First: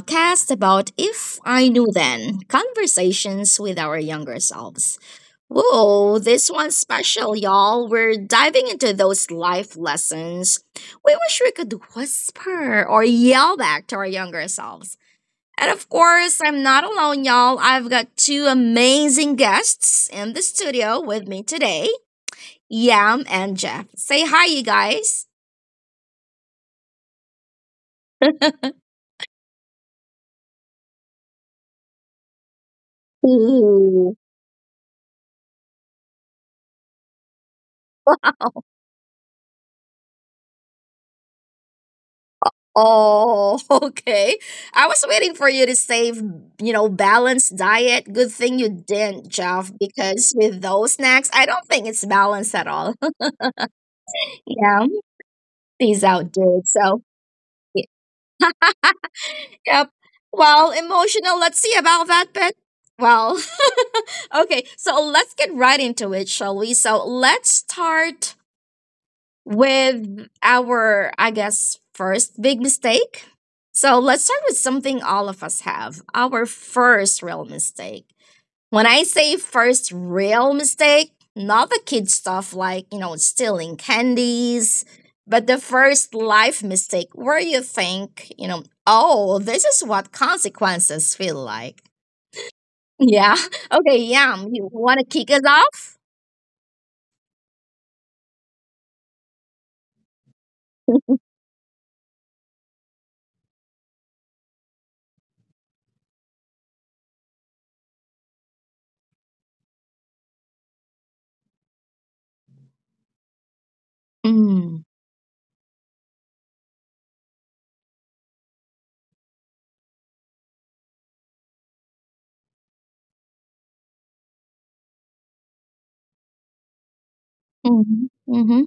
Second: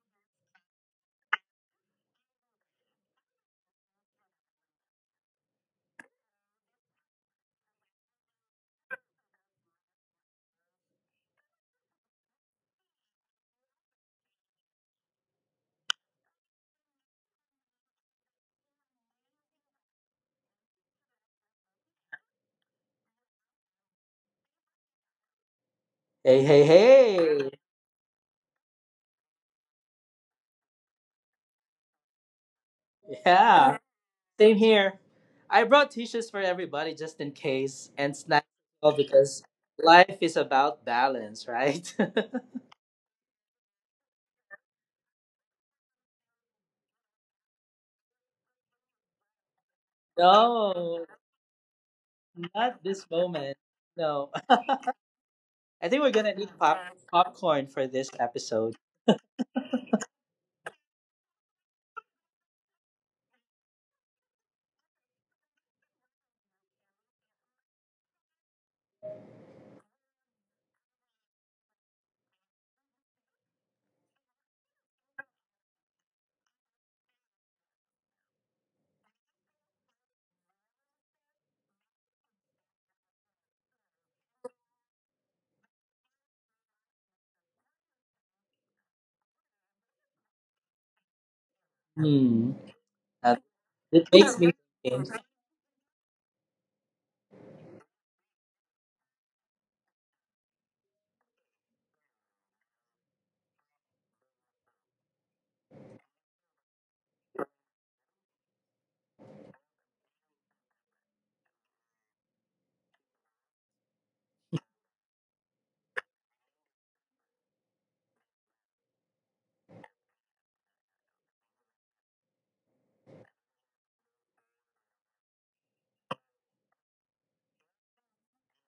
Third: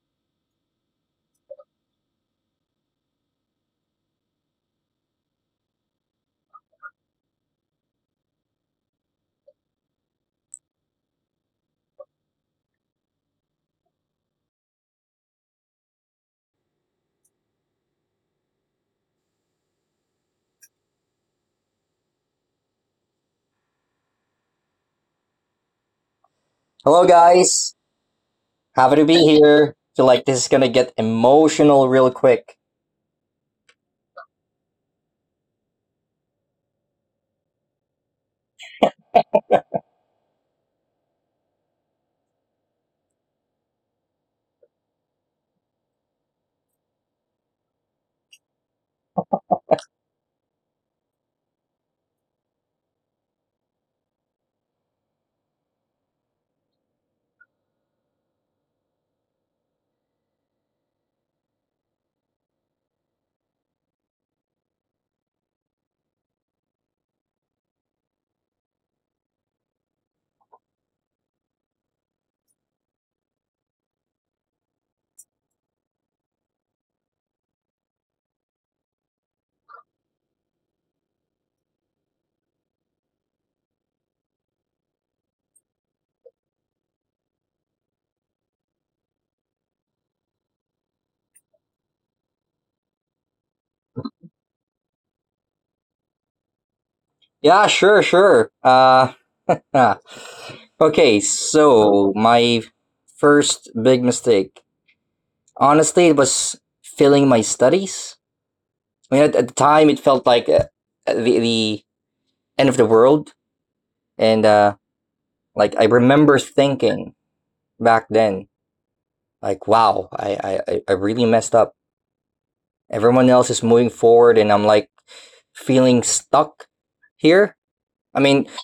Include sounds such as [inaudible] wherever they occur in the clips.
podcast about If I Knew Then Conversations with Our Younger Selves. Whoa, this one's special, y'all. We're diving into those life lessons we wish we could whisper or yell back to our younger selves. And of course, I'm not alone, y'all. I've got two amazing guests in the studio with me today, Yam and Jeff. Say hi, you guys. Hey, hey, Hello, hey! guys. Happy to be here. Feel like this is gonna get emotional real quick. Yeah, same here. I brought tissues for everybody just in case and snacks as well because life is about balance, right? Oh, [laughs] okay. I was waiting for you to save, balanced diet. Good thing you didn't, Jeff, [laughs] because with those No, snacks, I don't think it's balanced at not all. this [laughs] moment. No. Yeah, [laughs] I think peace we're out, gonna need dude. So, popcorn y- for this episode. yep. Well, emotional. Let's see about that, but well, [laughs] okay. So let's get right into it, shall we? So let's start with our, I guess, first big mistake. So let's start with something all of us have, our first real mistake. When I say first real mistake, not the kid stuff like, stealing candies, but the first life mistake where you think, oh, this is what consequences feel like. Hmm. Yeah. That, [laughs] Okay, it makes Yam, me you want to think. kick us off? Yeah, sure, sure. Ah. Okay. So my first big mistake. Honestly, it was failing my studies. I mean, at the time, it felt like the end of the world, and Mm-hmm. Like I remember thinking back then, like, wow, I really messed up. Everyone else is moving forward, and I'm like feeling stuck here. I mean, Mm-hmm.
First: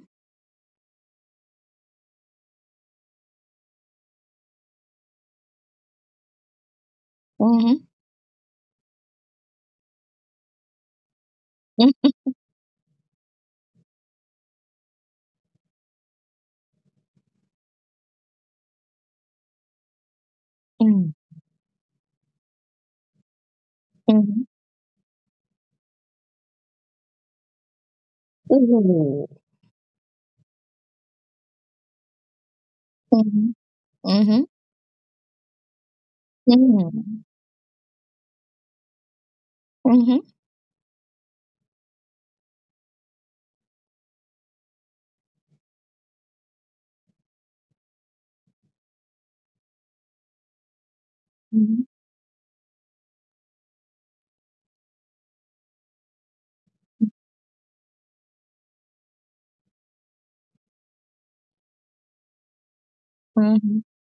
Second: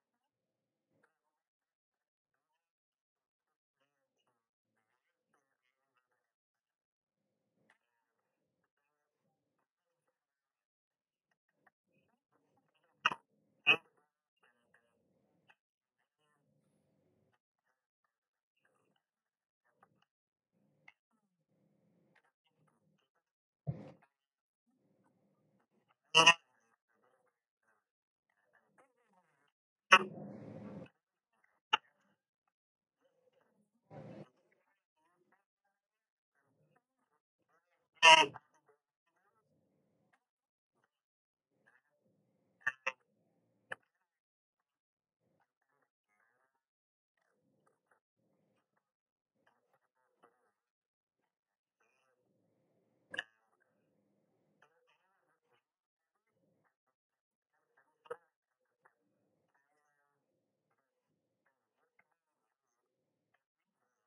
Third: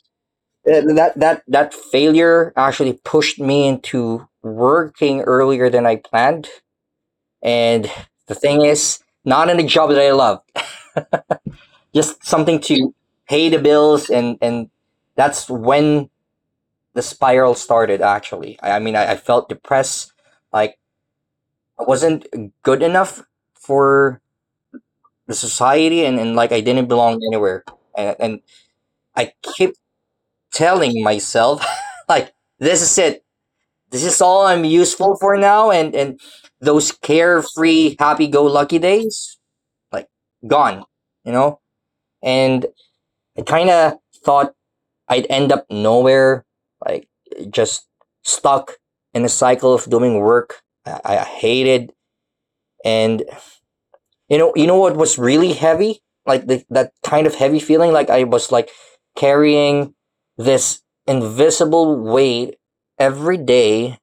that failure actually pushed me into working earlier than I planned. Mm-hmm. And the thing is, not in a job that I love, [laughs] just something to pay the bills, and that's when the spiral started. Actually, I felt depressed, like Mm-hmm. I wasn't good enough for the society, and, like I didn't belong anywhere, and Mhm. I keep telling myself [laughs] like this is it, Mhm. this is all Mhm. I'm useful for now. And those Mhm. carefree happy-go-lucky days, like, Mhm. gone, you know. And I kind of thought I'd end up nowhere, like, just stuck in a cycle of doing work I Mhm. hated. And you know what was really heavy? Like the, that kind of heavy feeling. Like I was like carrying this invisible weight every Mhm. day.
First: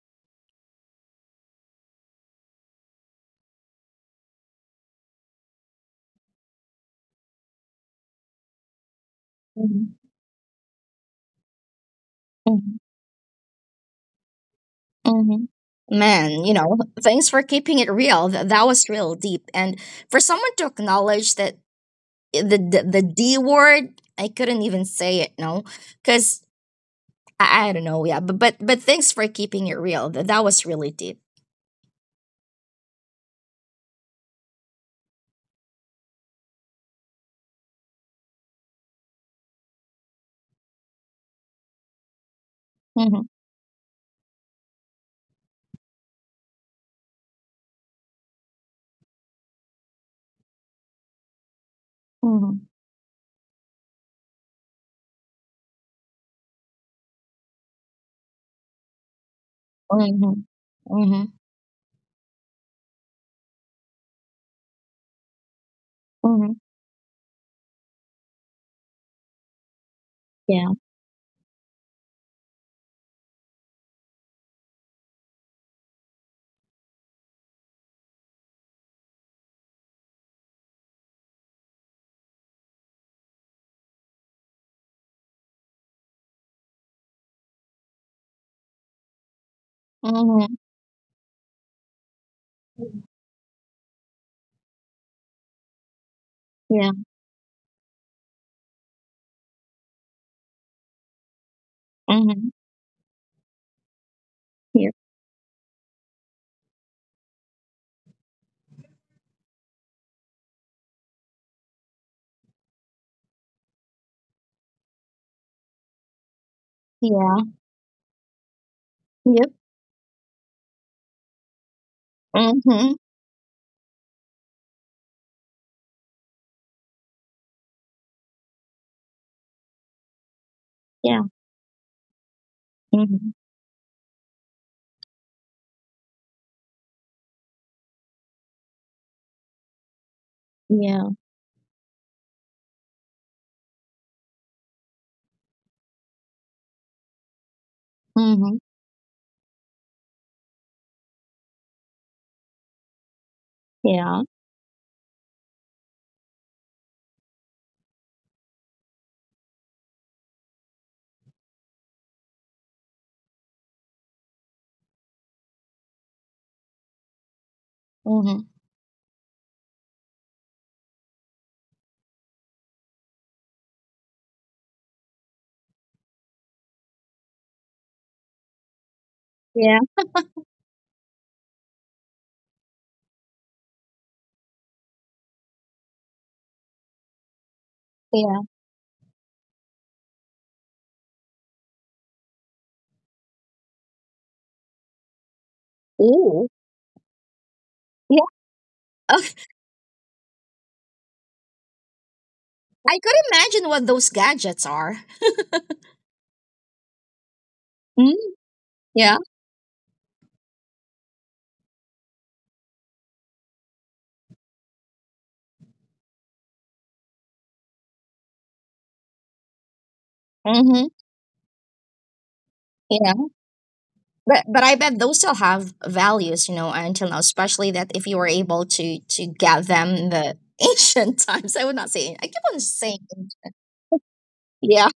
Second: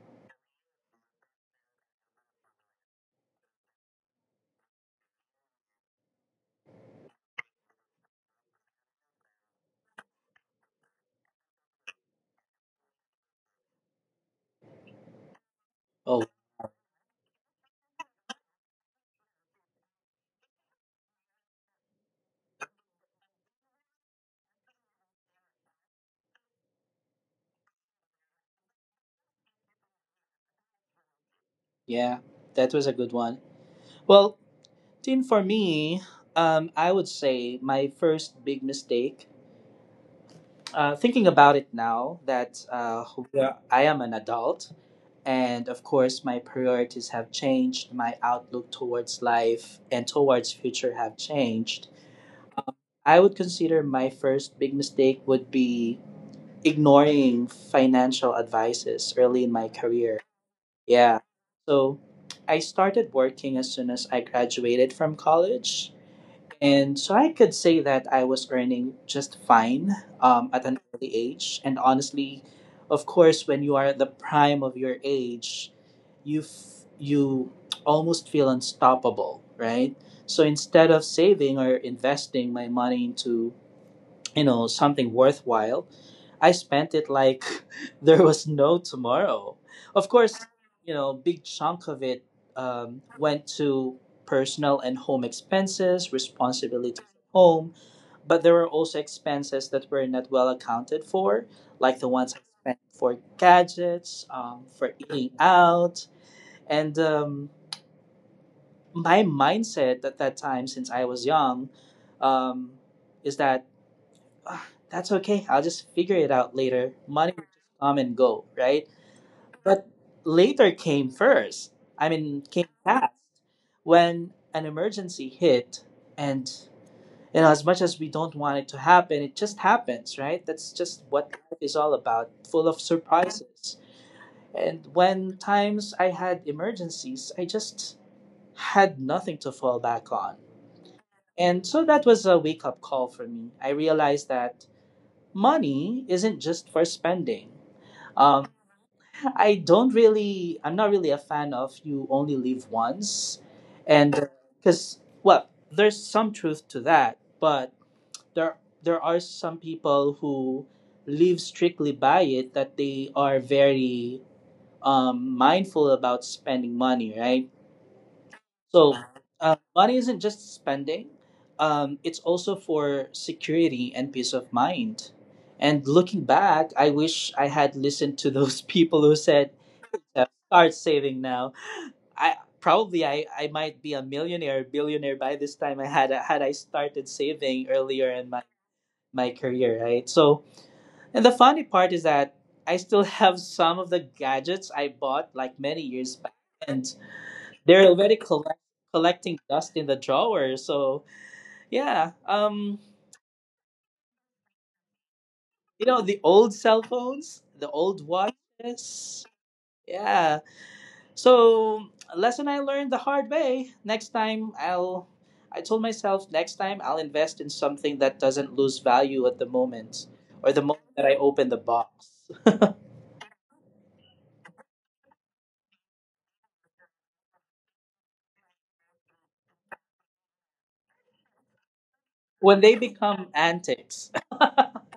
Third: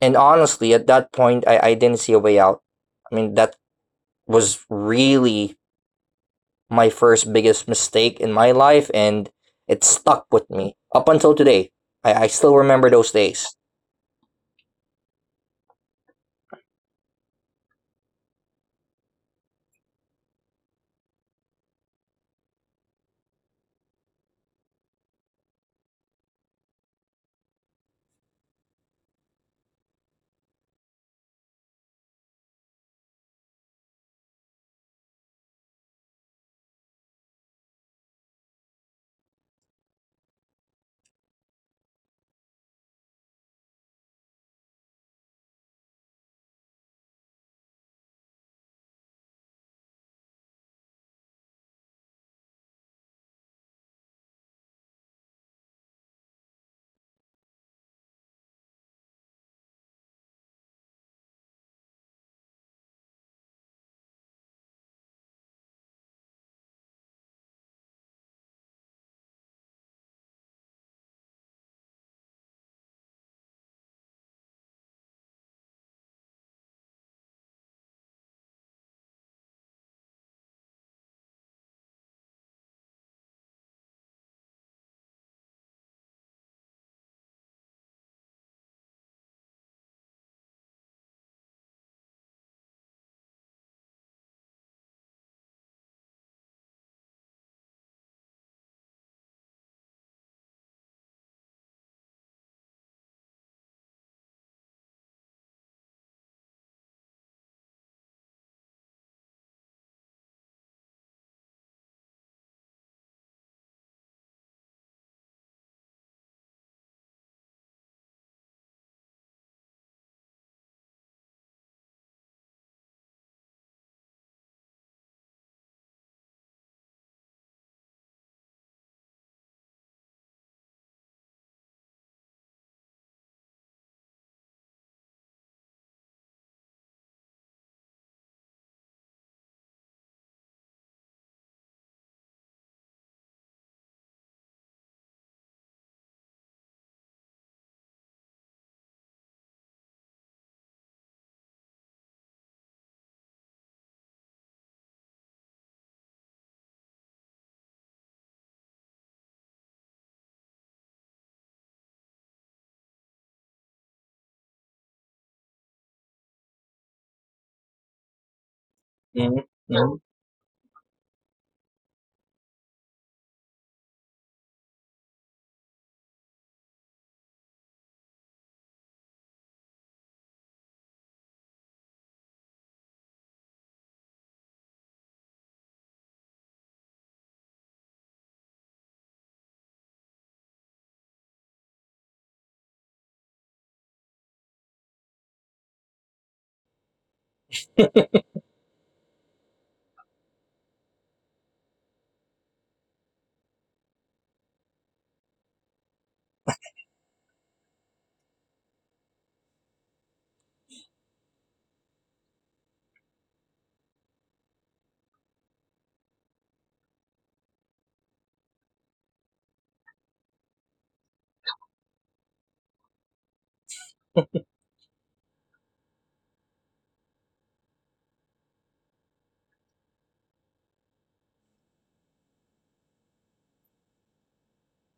And honestly, at that point, I didn't see a way out. I mean, that was really my first biggest mistake in my life. And it Mhm. stuck with me up until today. I still Mhm. remember those days. Mhm. Oh, Man, thanks for keeping it real. That was real deep. And for someone to acknowledge that the D word, I couldn't even say it, no, because I don't know, yeah. But thanks for keeping it real. That was really deep. yeah, that was a good one. Well, Tin, for me, I would say my first big mistake. Thinking about it now that Mm-hmm. yeah, I am an adult, and of course, my priorities have changed, my outlook towards life and towards future have changed. Mm-hmm. I would consider my first big mistake would be ignoring financial advices early in my career. Mm-hmm. Yeah. Mm-hmm. So I started working as soon as I graduated from college, Mm-hmm. and so I could say that I was earning just fine, at Yeah. an early age. And honestly, of course, when you are at the prime of your age, you almost feel unstoppable, right? So instead of saving or investing my money into, you know, something worthwhile, I spent it like [laughs] there was no tomorrow. Of course, Mm-hmm. you know, big chunk of it went to personal and home expenses, Yeah. responsibilities at home, but there were also expenses that were not well accounted for, like the ones I Mm-hmm. spent for gadgets, Yeah. for eating out. And my mindset at that time, since I was young, um, is that, "Ah, that's okay. I'll just figure it out later. Money Yeah. will just come and go, right?" Yep. But later came first. I mean, came Mm-hmm. fast when an emergency hit, and you know, as much as we don't want it to happen, it just happens, right? That's just Yeah. what life is all about, full of Mhm. surprises. And when times I had emergencies, I just had nothing to fall back on. Yeah. And so that was a wake up call for me. I realized that money isn't just for spending. Um, Mhm. I don't really, I'm not really a fan of you only live once. Yeah. And because, well, there's some truth to that, but there are some people who live strictly by it that they are very mindful about spending money, right? Mhm. So Mm-hmm. Money Mm-hmm. isn't just spending; it's also for security and peace of mind. And looking back, I wish I had listened to those [laughs] people who said, Yeah. uh, "Start saving now." I probably, I might be a millionaire, billionaire by this time. I had I started saving earlier in Yeah. My career, right? So, and the funny part is that I still [laughs] have some of the gadgets I bought like many years back, Ooh. and they're Yeah. [laughs] Ugh, collecting dust in the drawer. So yeah, I could imagine what those gadgets are. you know, the old cell phones, the old Mm, yeah. watches. Yeah. So a lesson I learned the hard way. Next time I'll. I told myself next time I'll invest in something that doesn't lose value at the moment or the moment Mhm. that I open the box. Yeah. But I bet those still have values, until now, especially that if you were able to get them in the [laughs] ancient times. I would not say, I keep on When they saying. become antics, Yeah.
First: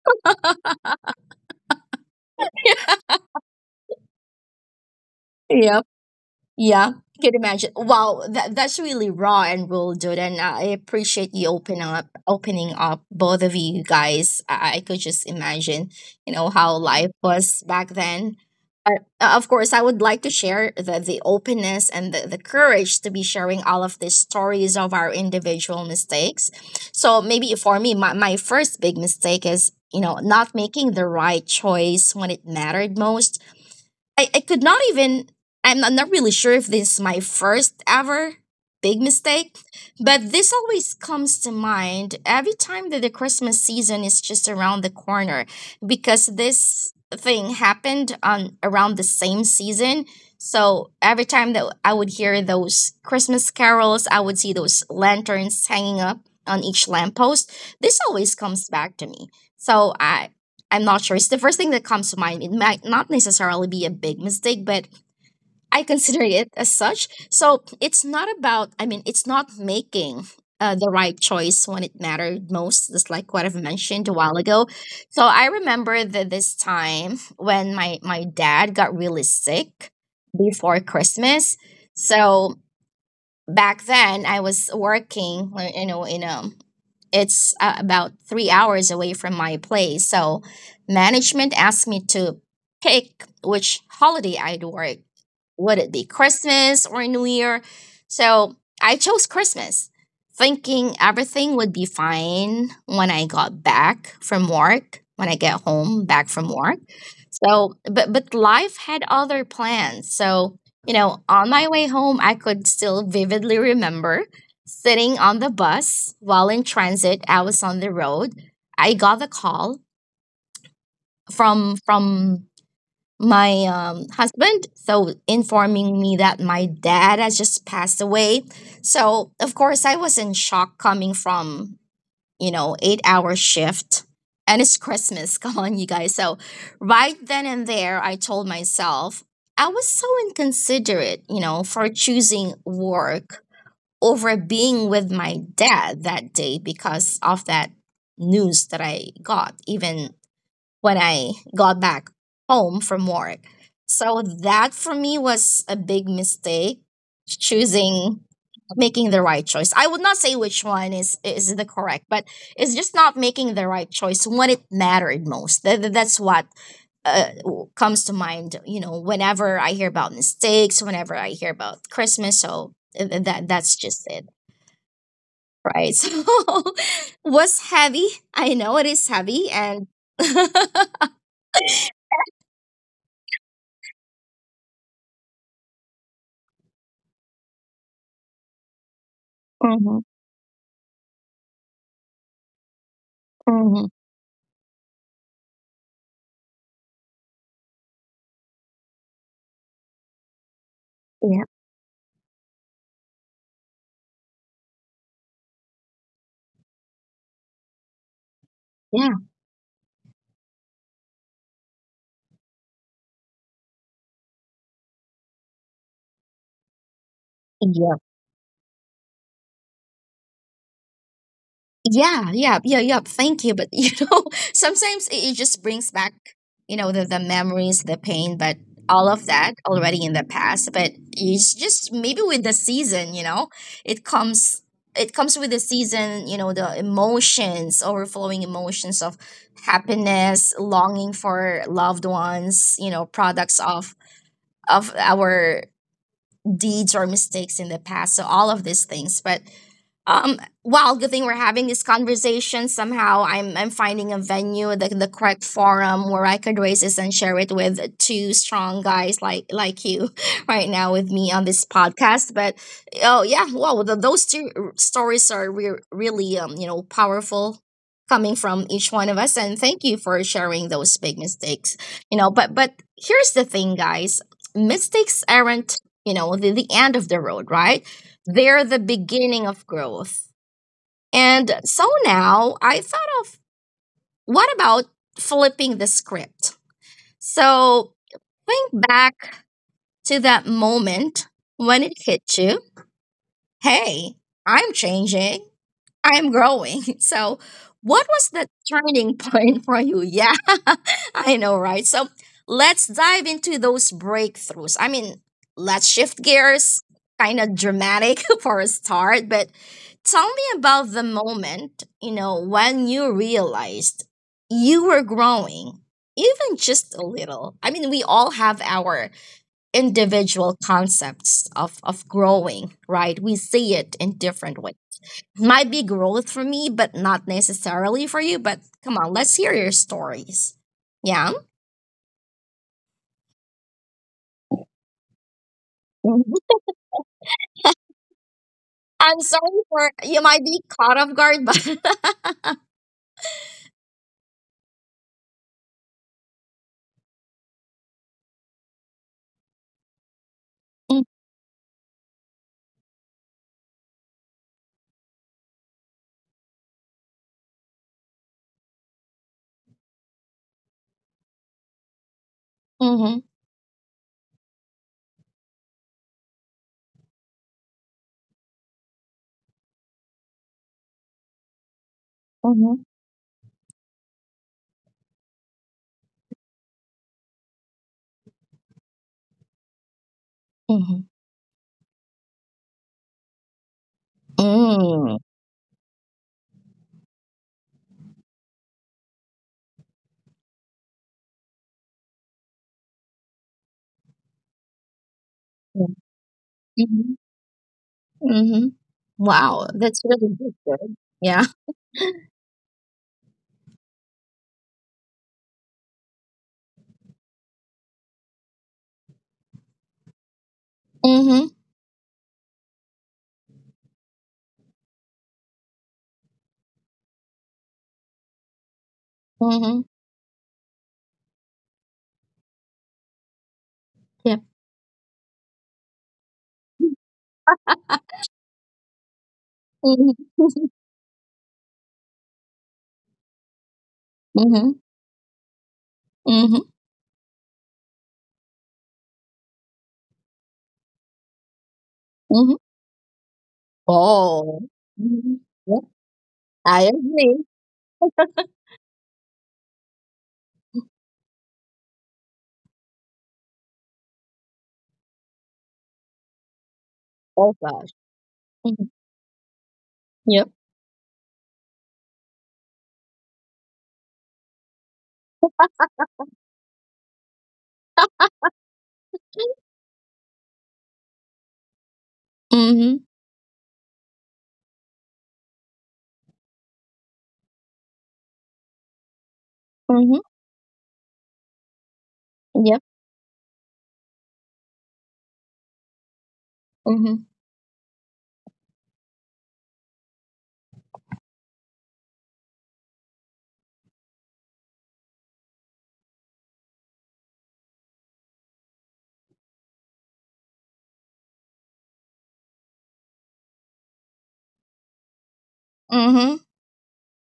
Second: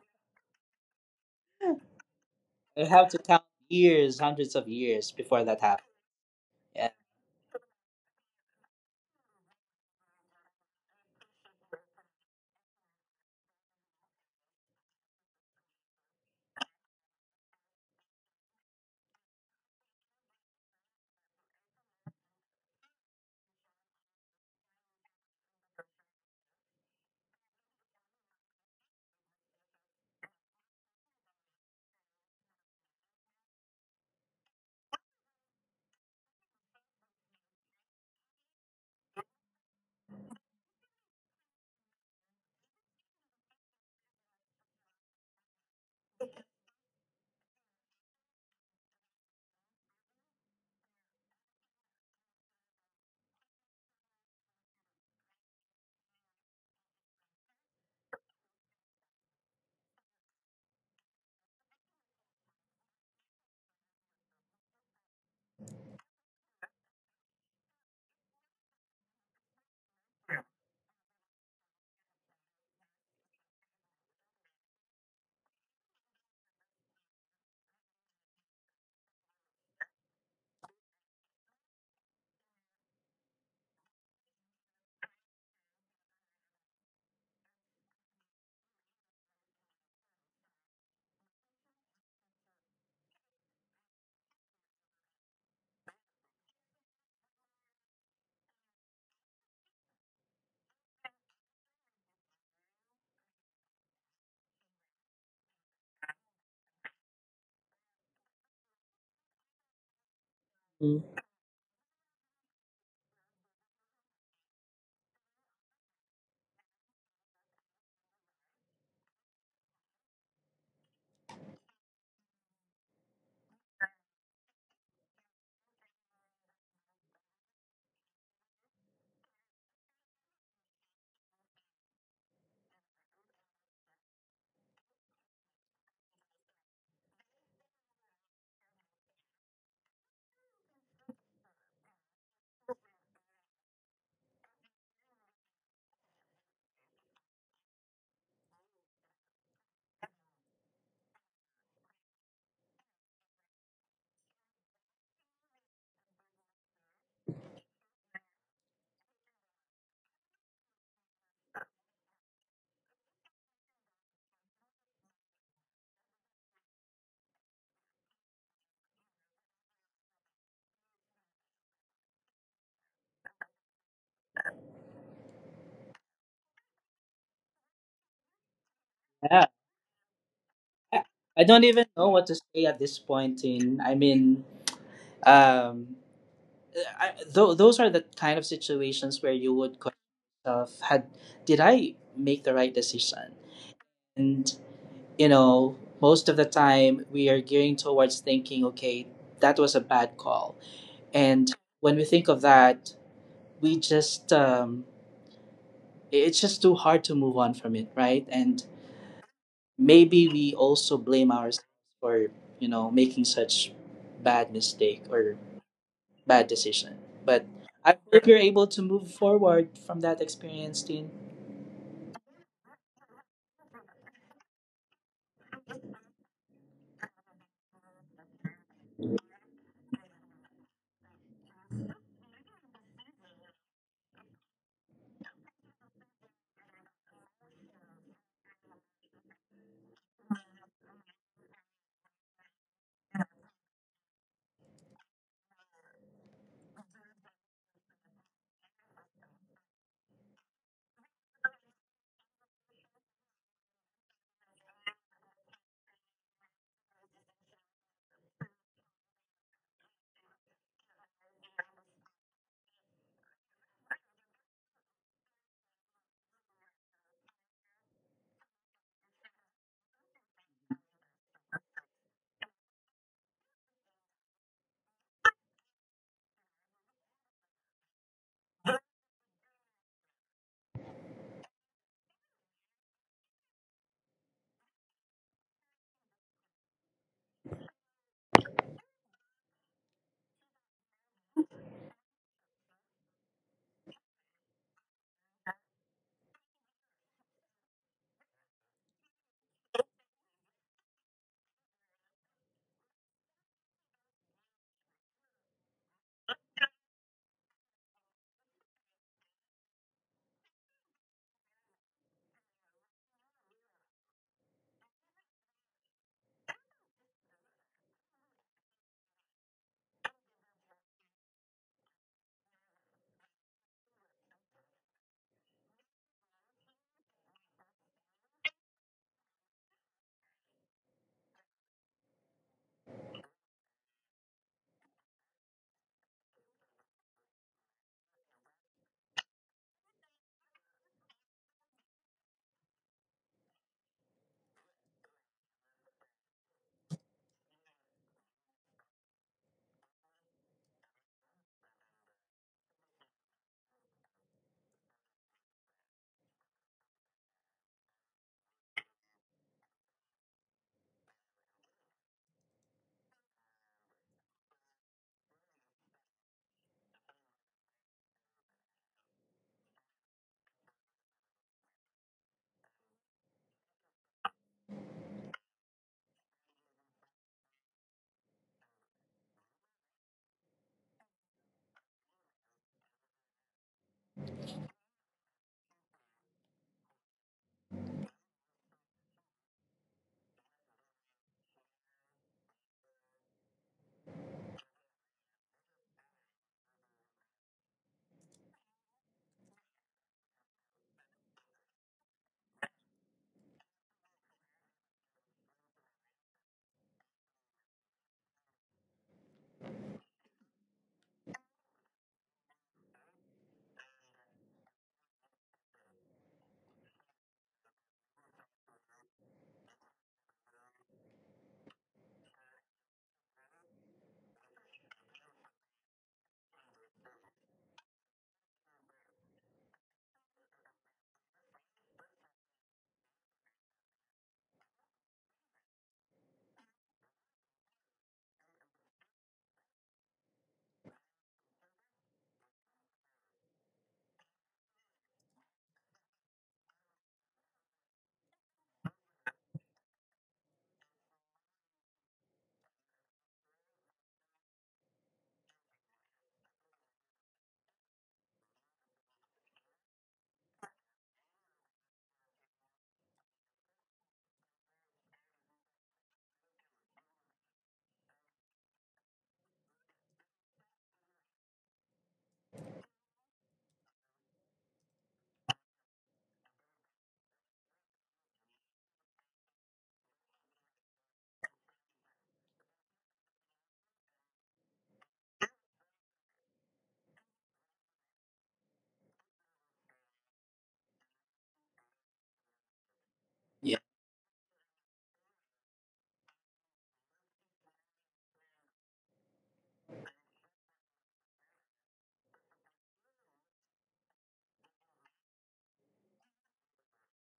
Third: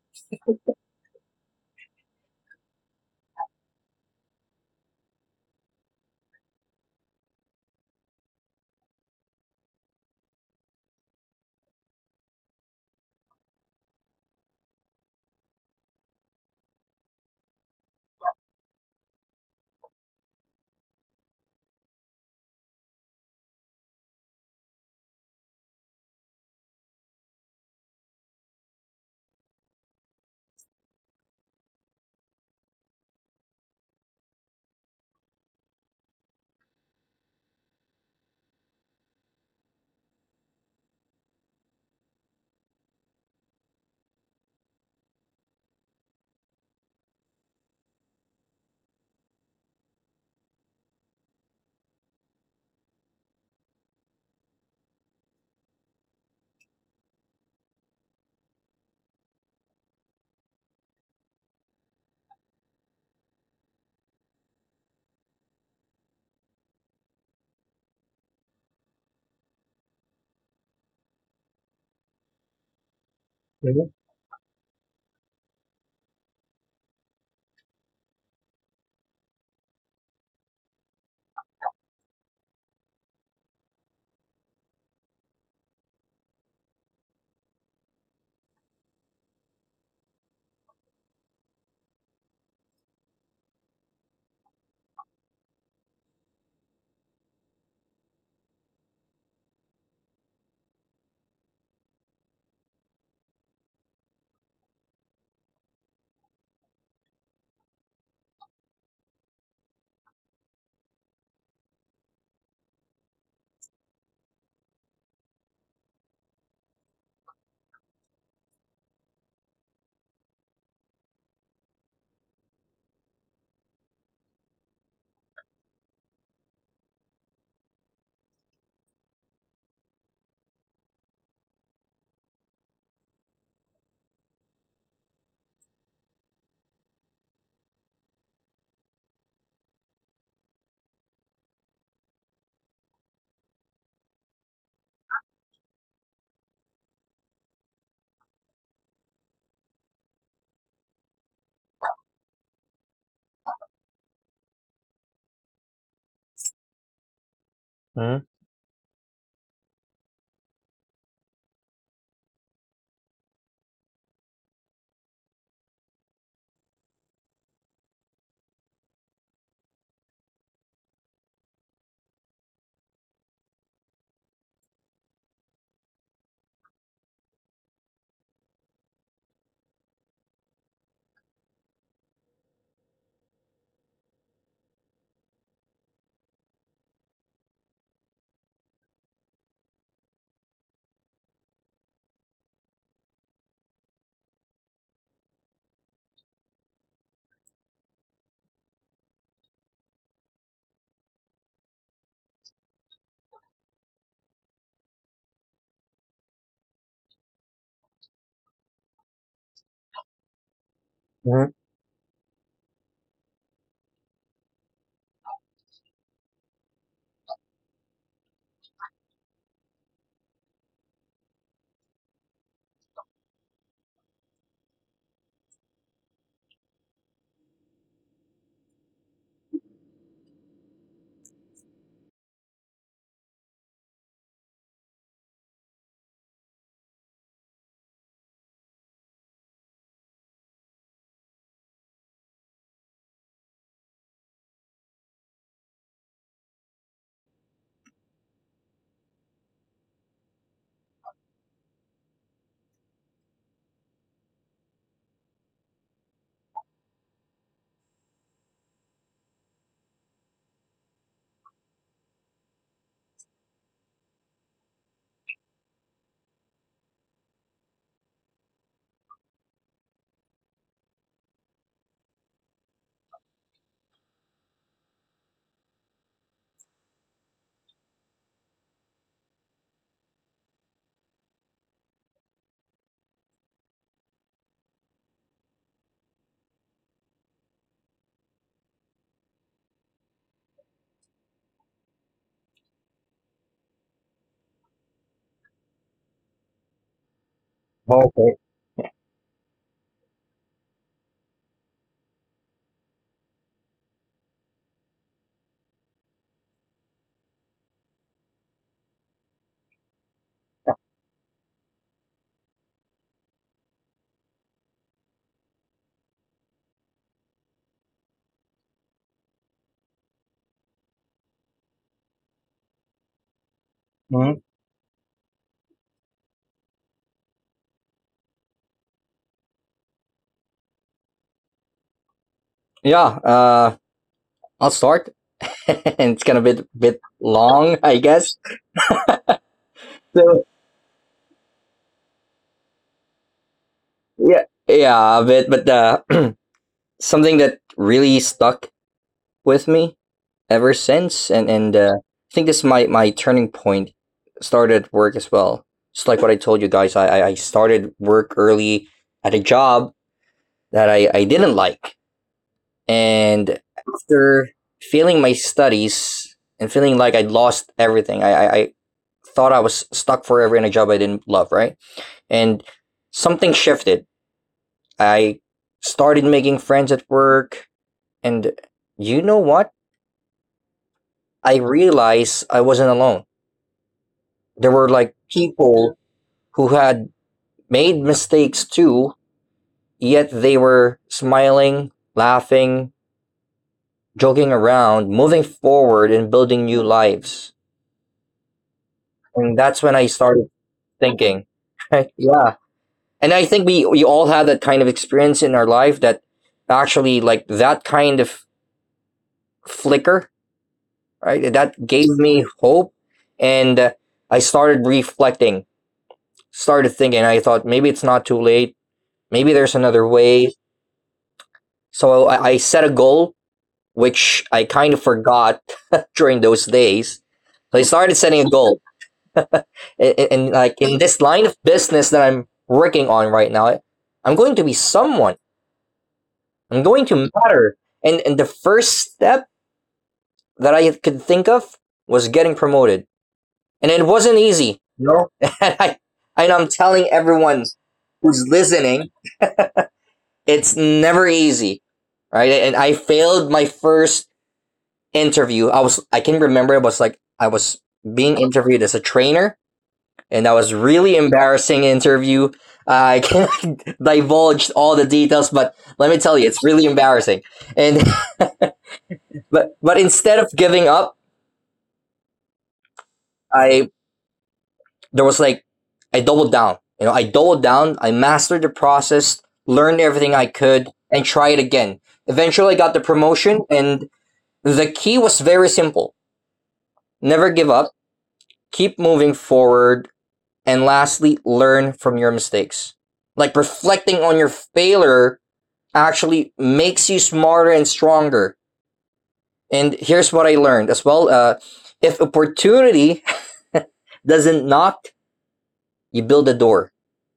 [laughs] I have to count years, hundreds of years before that Yeah. happens. Yeah, Yeah. can imagine. Wow, that's really raw and real, dude. And I appreciate you opening up, both of you guys. I could just imagine, how life was back then. Of course, I would like to share the openness and the courage to be sharing all of these stories of our individual mistakes. So maybe for me, my first big mistake is, not making the right choice when it mattered most. I, I could not even I'm not really sure if this is my first ever big mistake, but this always comes to mind every time that the Christmas season is just around the corner, because this thing happened on around the same season. So every time that I would hear those Christmas carols, I would see those lanterns hanging up on each lamppost. This always comes back to me. So I'm not sure. It's the first thing that comes to mind. It might not necessarily be a big mistake, but I consider it as such. So it's not about, I mean, it's not making the right choice when it mattered most, just like what I've mentioned a while ago. So I remember that this time when my dad got really sick before Christmas. So back then I was working, in a it's about 3 hours away from my place. So management asked me to pick which holiday I'd work. Would it be Christmas or New Year? So I chose Christmas, thinking everything would be fine when I got back from work, when I get home back from work. So, but life had other plans. So, Mm. On my way home, I could still vividly remember, sitting on the bus while in transit, I was on the road. I got the call from my husband, so informing me that my dad has just passed away. So of course, I was in shock coming from, 8-hour shift, and it's Christmas. [laughs] Come on, you guys. So right then and there, I told myself I was so inconsiderate, for choosing work over being with my dad that day because of that news that I got, even when I got back home from work. So that for me was a big mistake, choosing Mm-hmm. making the right choice. I would not say which one is the correct, but it's just not making the right choice when it mattered most. That's what uh, comes to mind, whenever I hear about mistakes, whenever I hear about Christmas. So that's just it, right? [laughs] So was heavy. I know it is Yeah. heavy, and [laughs] I I don't even know what to say at this point. In I mean um those are the kind of situations where you would question hmm. yourself. Had Did I make the right decision? Hmm. And you know, most of the time we are gearing towards thinking, okay, that was a bad call. Yeah, And when we think of that, we just it's just too hard to move on from it, right? And yeah. maybe we also blame Mm-hmm. ourselves for, you know, making such bad mistake or bad decision. But I hope you're able to move forward from that experience to Yeah, yeah, yeah, yeah. Thank you. But [laughs] sometimes it just brings back, the memories, the pain, but all of that already in the past. But it's just maybe with the season, it comes it comes with the season, the emotions, overflowing emotions of happiness, longing for loved ones, products of our deeds or mistakes in the past. So all of these things. But um wow, good thing we're having this conversation. Somehow I'm finding a venue, the correct forum where I could raise this and share it with two strong guys like you [laughs] right now with me on this podcast. But oh yeah, wow, th those two stories are really powerful, coming from each one of us, and thank you for sharing those big mistakes. But here's the thing, guys: mistakes aren't, the end of the road, right? They're the beginning of growth. And so now I thought of, what about flipping the script? So think back to that moment when it hit you, hey, I'm changing. I'm growing. [laughs] So, what was Okay. the turning [laughs] point for you? Yeah, [laughs] I know, right? So, let's dive into those breakthroughs. I mean, let's shift gears, kind of dramatic [laughs] for a start, but tell me about the moment, when you realized you were growing, even just a little. I mean, we all have our individual concepts of growing, right? We see it in Mm-hmm. different ways. Might be growth for me, but not necessarily for you. But come on, let's hear your stories. Yeah. Yeah. I'll start. [laughs] Mhm. It's kind of be a bit long, I guess. I'm sorry, for you might So be caught off guard, but [laughs] yeah, yeah, a bit. But [clears throat] something that really stuck with me ever since, and I think this my my turning point started at work as well. Just like what I told you guys, I started work early at a job that I didn't like, mm, and after failing my studies and feeling like I lost everything, I thought I was stuck forever in a job I didn't love, right? And mhm, something shifted. I started making friends at work, and you know what? mhm, mhm. I realized I wasn't alone. There were like Mm, people who had made mistakes too, yet they were smiling, laughing, joking around, moving mm, forward, and building new mhm, lives. mhm. And Wow, that's when that's I really started good. Good. thinking, Yeah. [laughs] right? Yeah. And I think we all have that kind of experience in our life that actually, like, that kind of flicker, right? Mm-hmm. And that gave me hope. And I started reflecting, started thinking. I thought maybe it's not too late. Maybe there's Mm-hmm. another way. So I set a goal, Yeah. which I kind of forgot [laughs] during those days. So I started setting a goal. [laughs] Mm-hmm. and like in this line of business that I'm working on right now, I'm going to be Mm-hmm. someone. Mm-hmm. I'm going to matter. And the first step that I could think of was getting Mm-hmm. promoted. And it wasn't Oh. easy. No. Mm-hmm. [laughs] And Yep. I, and I'm I telling agree. everyone who's listening, it's never easy, right? And I failed my first interview. I was, I can remember it was like I Oh was gosh. being interviewed Mm-hmm. as a trainer, and Yep. that was really embarrassing interview. I can't [laughs] divulge all the details, but let me tell you, it's really embarrassing. And [laughs] but instead of giving up, Mm-hmm. I there was like I doubled down. You know, I doubled down. I mastered the process, learned Mm-hmm. everything I could, and tried again. Eventually, I Yep. got the promotion, and the key was very simple: Mm-hmm. never give up, keep moving forward, and lastly, learn from your mistakes. Like Yeah, reflecting on your failure actually makes you smarter and stronger. And here's what I learned as well: if opportunity [laughs] doesn't knock, you Mm-hmm. build a door,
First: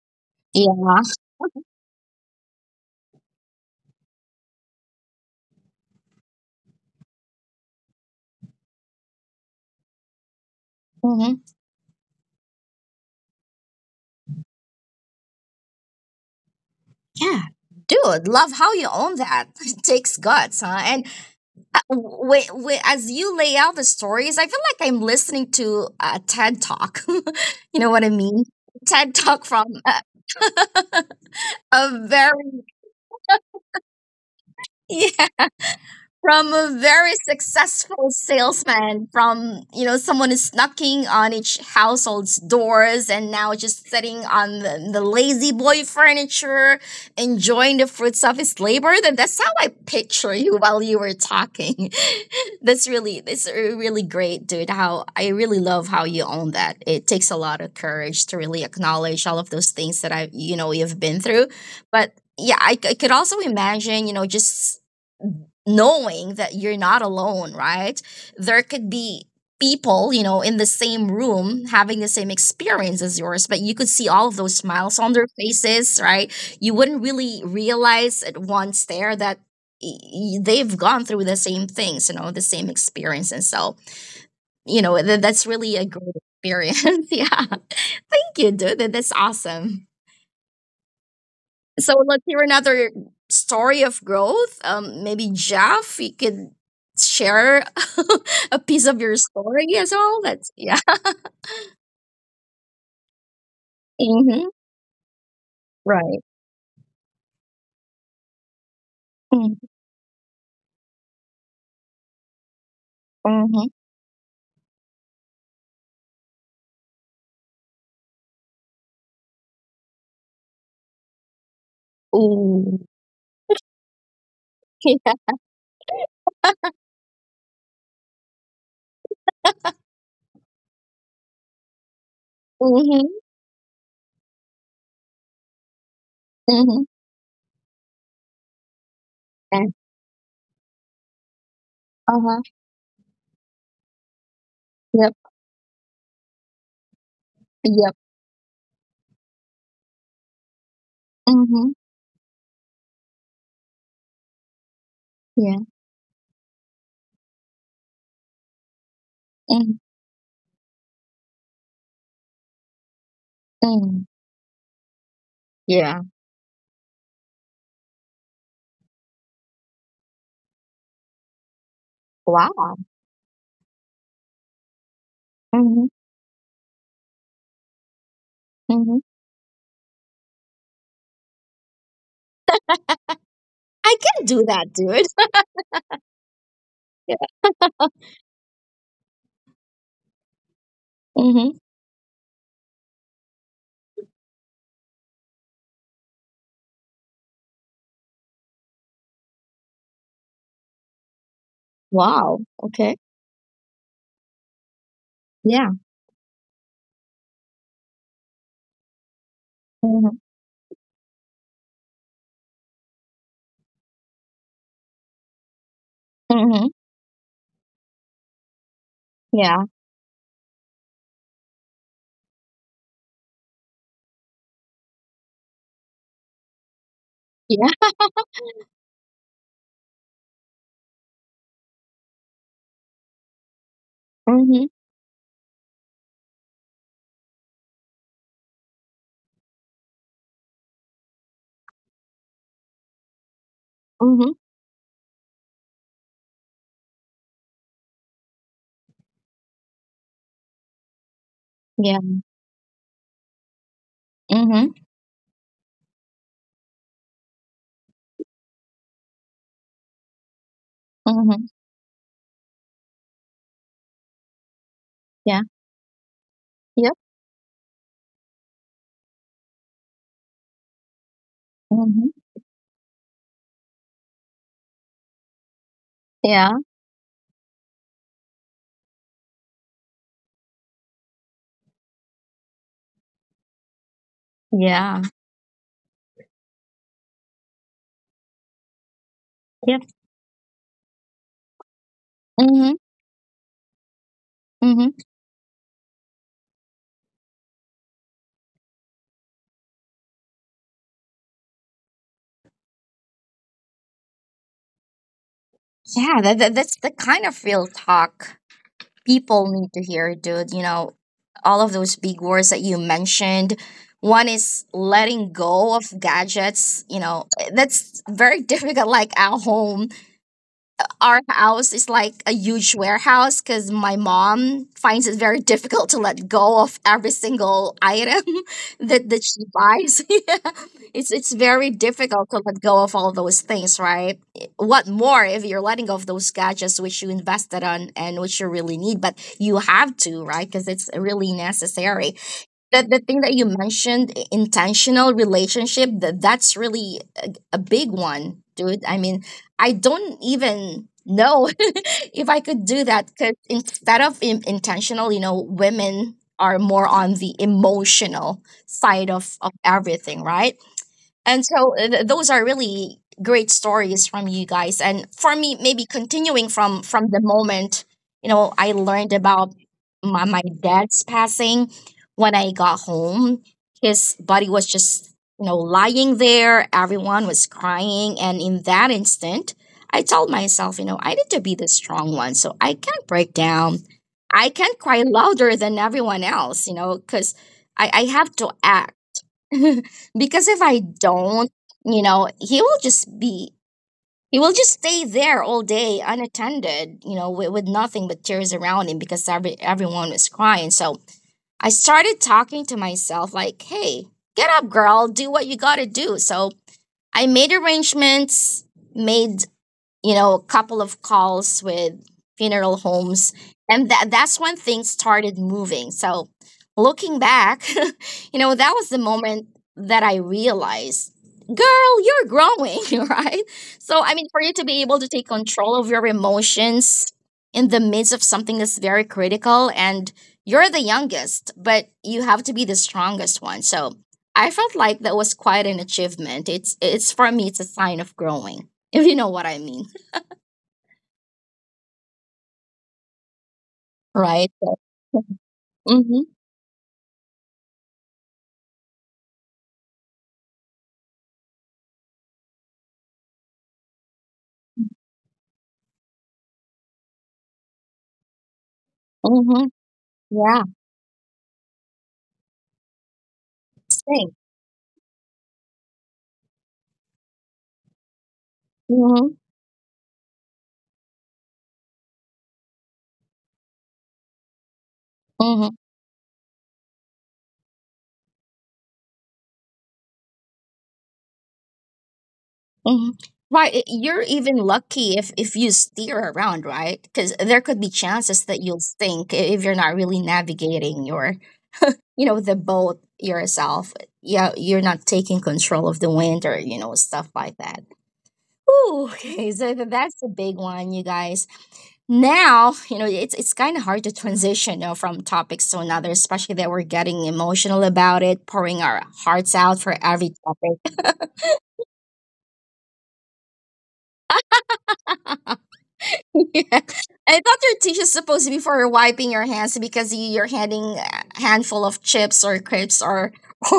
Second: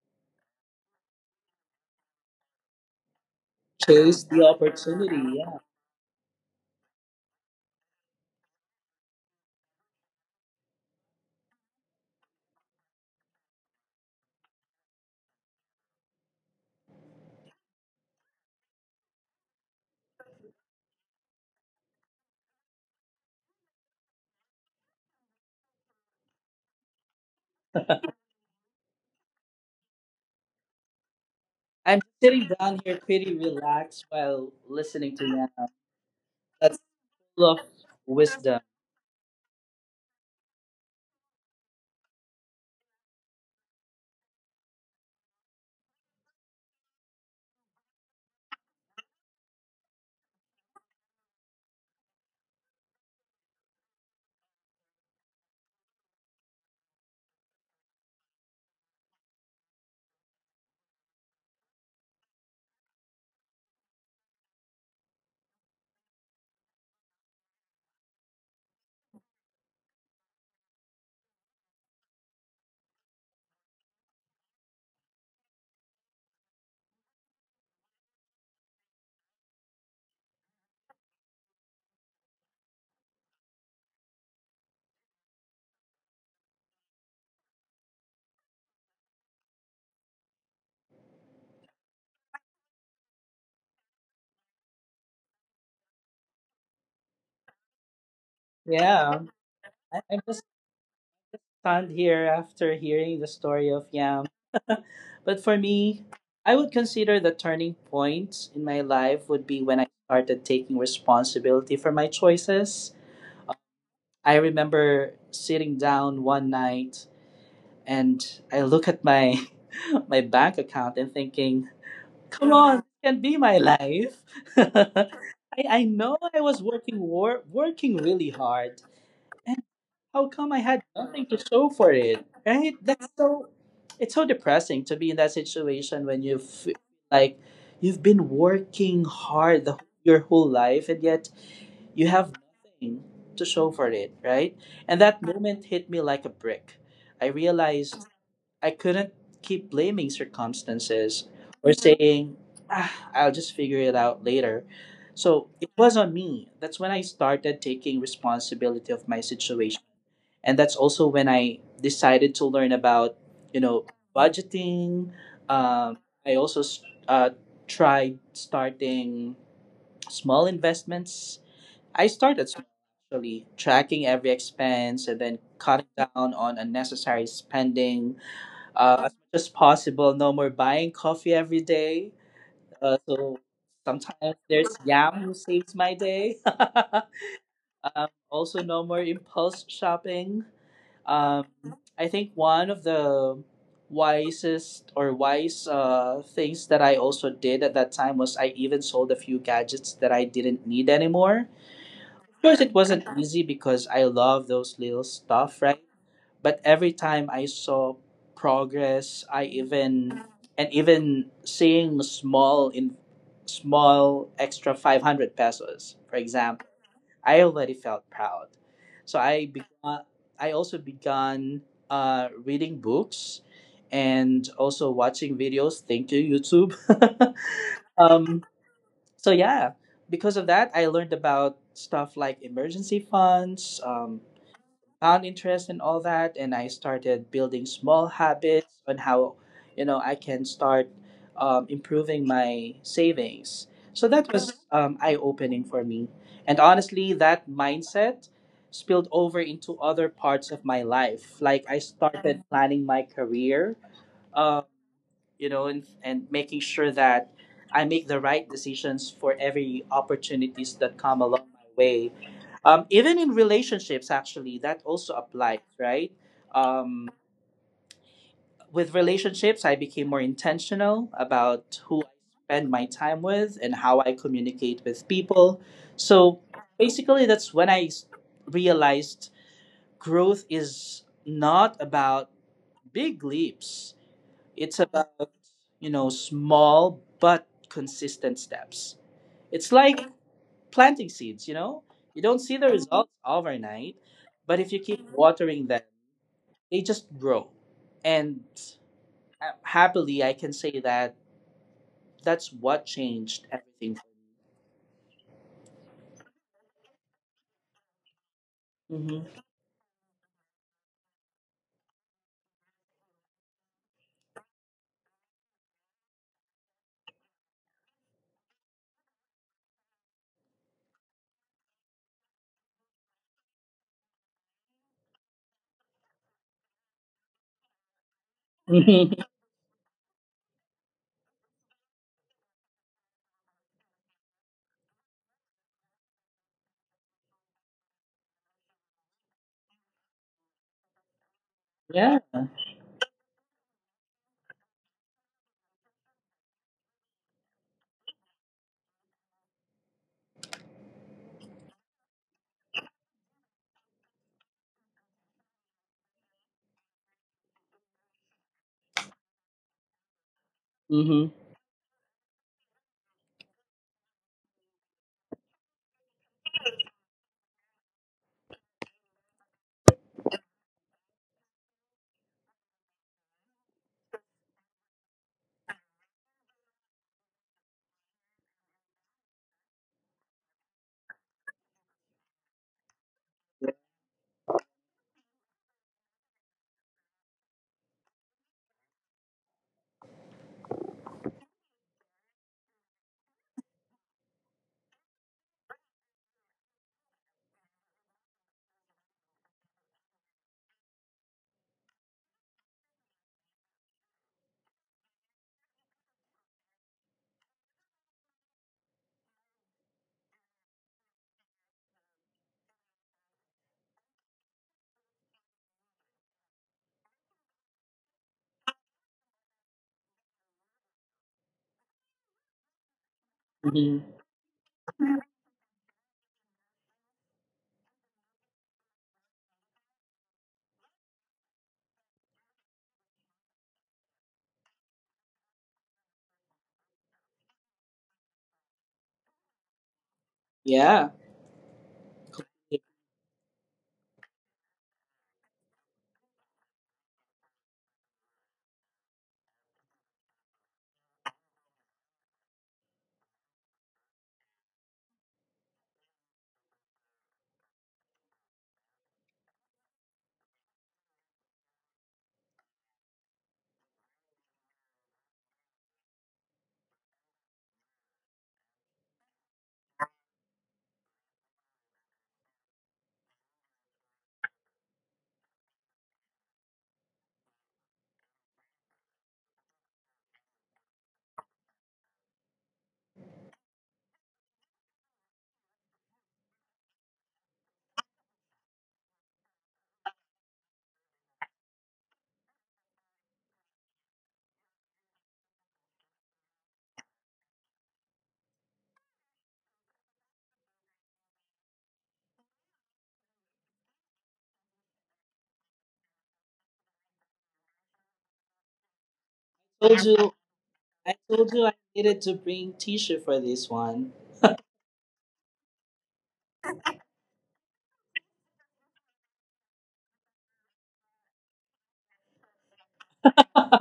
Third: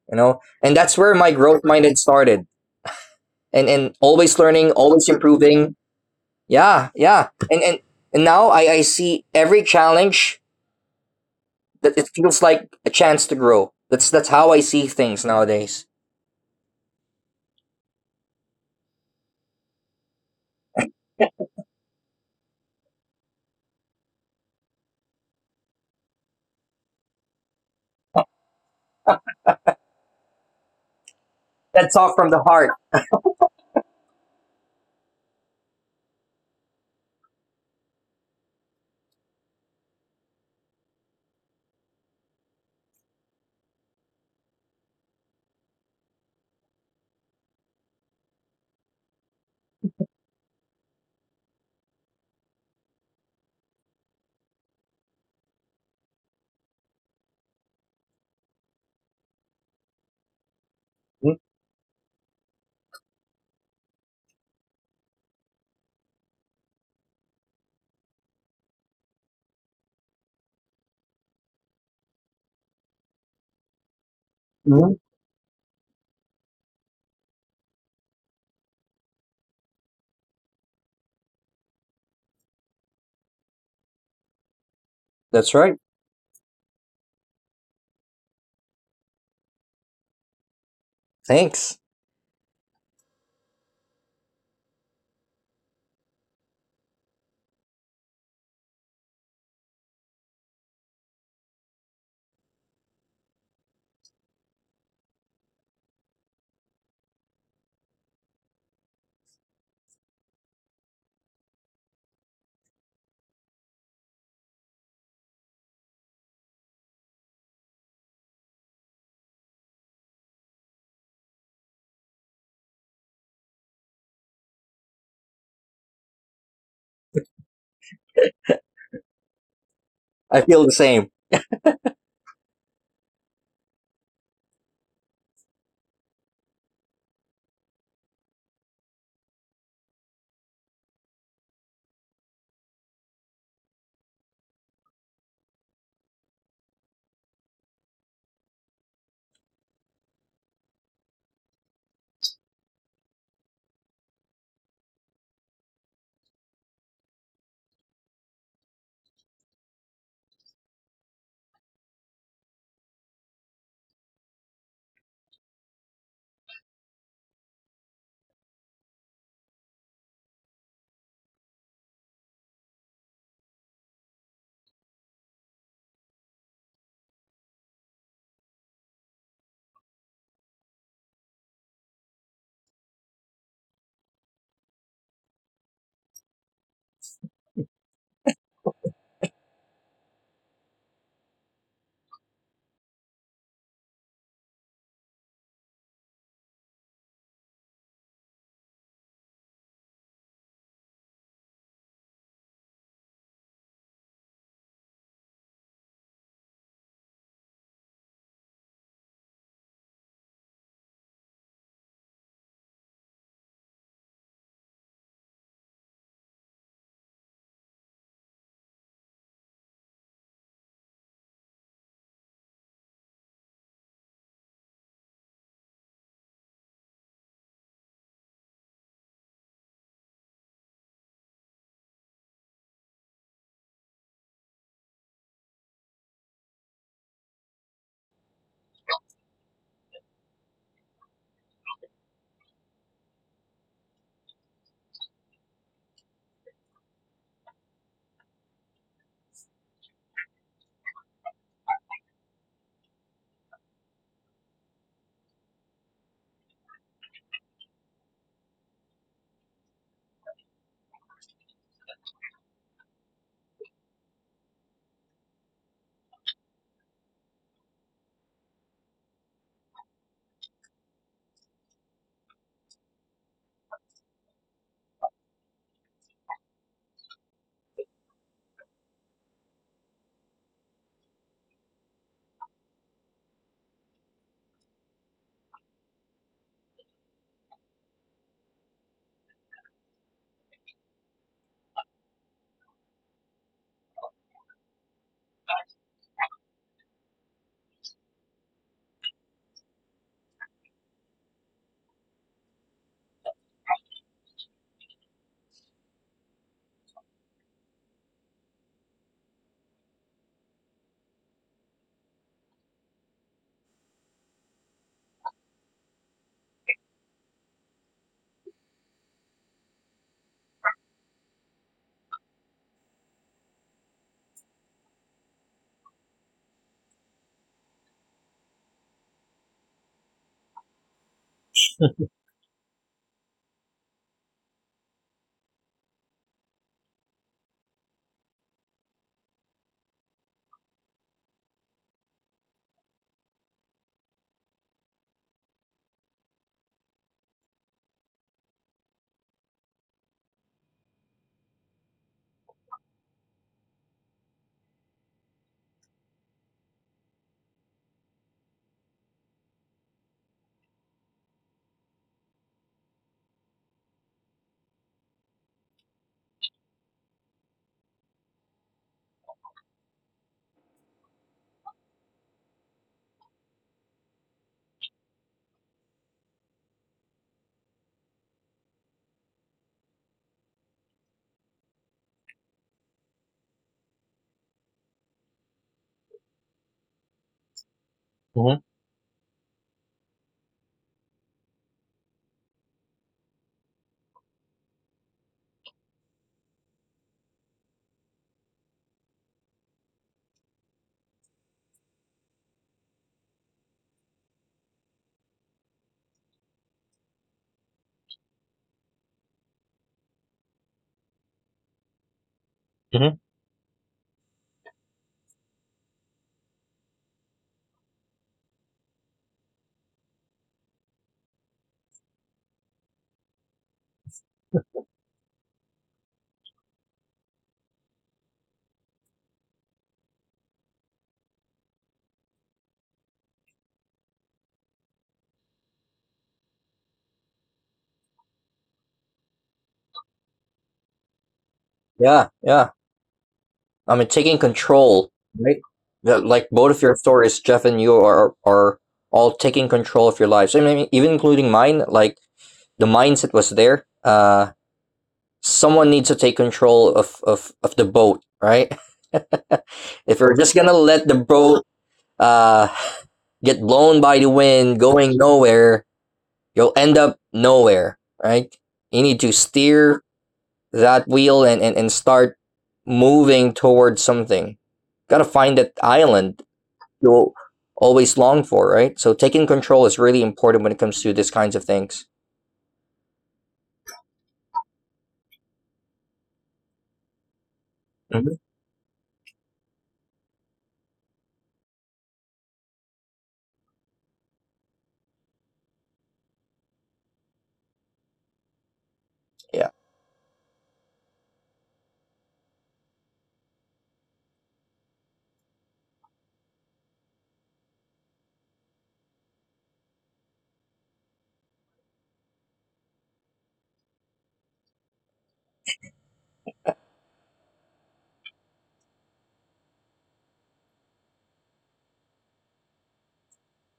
you know. And that's Yeah. where my growth minded started, and chase always the learning, always opportunity. Yeah. improving. Yeah, yeah, and and now I see every challenge Hmm. that it feels like a chance to grow. That's how I see things nowadays. Yeah. Dude, love how you own that. [laughs] It takes guts, huh? And as you lay out the stories, I feel like I'm listening to a TED Talk. [laughs] You know what I mean? TED Talk from a, That I'm a talk from the sitting very heart. down here pretty relaxed while listening to [laughs] you. from a That's very full of successful wisdom. salesman, from someone who's knocking on each household's doors, and now just sitting on the lazy boy furniture, enjoying the fruits of his labor. Then that's how I picture you while you were talking. [laughs] That's a really great, dude. How I really love how you own that. It takes a lot of courage to really acknowledge all of those things that I you know you've been Mm-hmm. through. But yeah, I could also imagine, just knowing that you're not alone, right? There could be people, in the same room having the same experience as yours, but you could see all of those Mm-hmm. smiles on their faces, right? You wouldn't really realize at one stare that they've gone through the same things, the same experience. And so, that's That's really right. a great experience. [laughs] Yeah. Thank you, dude. That's awesome. Thanks. So let's hear another story of growth. Maybe Jeff, you could share [laughs] a piece of your Yeah. story as well. I just That's, yeah. [laughs] stand here after hearing the story of Yam. Mm-hmm. [laughs] But for me, Right. I would consider the turning point in my life would be Mm-hmm. when I started taking responsibility for my choices. Mm-hmm. I remember sitting down one night and I look at my [laughs] my bank account and thinking, come Ooh. on, this can be my life. [laughs] [laughs] Yeah. I know I was working working really hard, and how I come I feel the had same. nothing to show for it? Right? Mm-hmm. That's so. It's so depressing to be in that situation when you feel Mm-hmm. like you've been working hard your whole life, and yet you Uh have huh. nothing to show for it. Right? And Yep. that moment hit me like a brick. I Yep. realized I couldn't keep blaming circumstances Mm-hmm. or saying, ah, I'll just figure it out later. So Yeah. it was on me. That's when I started taking responsibility of my situation. And that's also when I decided to learn about, you know, Mm-hmm. budgeting. Um, Yeah. I also uh, tried starting small investments. I started small, Wow. actually, tracking every expense and then Mm-hmm. cutting down on unnecessary spending Mm-hmm. As much as possible. No more buying coffee every day. So I can sometimes do that, there's dude. Yam who saves my day. [laughs] [laughs] Yeah. Also, no more impulse shopping. Um, Mm-hmm. I think one of the wisest or wise things that I also did at that time was I even sold a few gadgets that I didn't need anymore. Of Wow. course, it Okay. wasn't easy because I love those little stuff, Yeah. right? But every time I saw progress, I Mm-hmm. even and even seeing small extra 500 pesos, for Mm-hmm. example, I already felt proud. So I Yeah. began, I also began reading books and also watching videos. Thank you, YouTube. [laughs] Yeah. um, so yeah, because of that, I learned about stuff like emergency funds, Mm-hmm. found interest in all that, and I started building small habits on how, you know, I can start improving my savings. So Mm-hmm. that was eye-opening for me. And honestly, that mindset spilled over into other parts of my life. Like I Yeah. started planning my career, uh, Mm-hmm. you know, and making sure that I make the right decisions for every opportunities that come along Mhm. my way. Even in relationships, actually, that also Yeah. applies, right? Yep. Um, with relationships, I became more intentional about who I Mhm. spend my time with and how I communicate with people. So Yeah. basically, that's when realized growth is not about big leaps, it's Yeah. about, you know, small but consistent steps. It's Yep. like planting seeds, you know? You don't see the Mhm. results overnight, but if you Mhm. keep watering them, they just grow. And happily, I can say that that's what changed everything Yeah. That's the kind of real talk for me. people need to hear, dude. All of those big words that you mentioned. One is letting go of gadgets. That's very [laughs] difficult. Like at home, our house is like a huge warehouse because my mom finds it very difficult to let go of every single item [laughs] that, Hmm. that she buys. [laughs] Yeah. It's very difficult to let go of all those things, right? What more if you're letting go of those gadgets which you invested on and which you really need, but you have to, right? Because it's really [laughs] necessary Yeah. that the thing that you mentioned intentional relationship, that's really a big one, dude. I mean, I don't even know [laughs] if I could do that, because instead of intentional, you know, women are more on the emotional side of everything, right? Hmm. And so, those are really great stories from you guys. And for me, maybe continuing from the moment I learned about my dad's passing. When I got home, his body was just lying there. Everyone was crying, and in that instant, I told myself, I need to be the strong one, so I can't break down. I can't cry louder than everyone else, because I have to Hmm. act, [laughs] because if I don't, he will just stay there all day unattended, with nothing but tears around him, because everyone was crying. So I started talking to myself like, "Hey, get up, girl, do what you got to do." So I made arrangements, made, a couple of calls with funeral Hmm. homes. And that's when things started moving. So looking back, [laughs] that was the moment that I realized, girl, you're growing, [laughs] right? Hmm. So I mean, for you to be able to take control of your emotions in the midst of something that's very critical, and you're the youngest, but you have to be the strongest one. So I felt like that was quite an achievement. It's for me, it's a sign of growing, if you know what I mean. Yeah. Yeah, yeah, I mean taking Right? control, right? That- Mm-hmm. like both of your stories, Jeff and you, are all taking control of your lives. I mean, even including mine, like the mindset was there. Someone needs to take control of of the boat, right? [laughs] Mm-hmm. If you're just Yeah. gonna let the boat uh, get blown by the Same. wind, going nowhere, you'll end up nowhere, right? You need Mm-hmm. to steer that wheel, and start moving towards something. Gotta find that Mm-hmm. island you'll always long for, right? So taking control is really important when it comes to these kinds of things. Mm-hmm. Right. You're even lucky if you steer around, right? Because there could be Mhm. chances that you'll sink if you're not really navigating the boat yourself. Yeah, you're not taking control of the wind or, stuff like that. Ooh, [laughs] okay. Yeah. So that's a big one, you guys. Now, it's kind of hard to transition, from topics to another, especially that we're getting emotional about it, pouring our hearts out I for told you, every topic. I told you I needed to bring Tisha for this one. [laughs] Yeah. I thought your tissue is supposed to be for wiping your hands, because you're handing a handful of chips or crisps or [laughs] [laughs]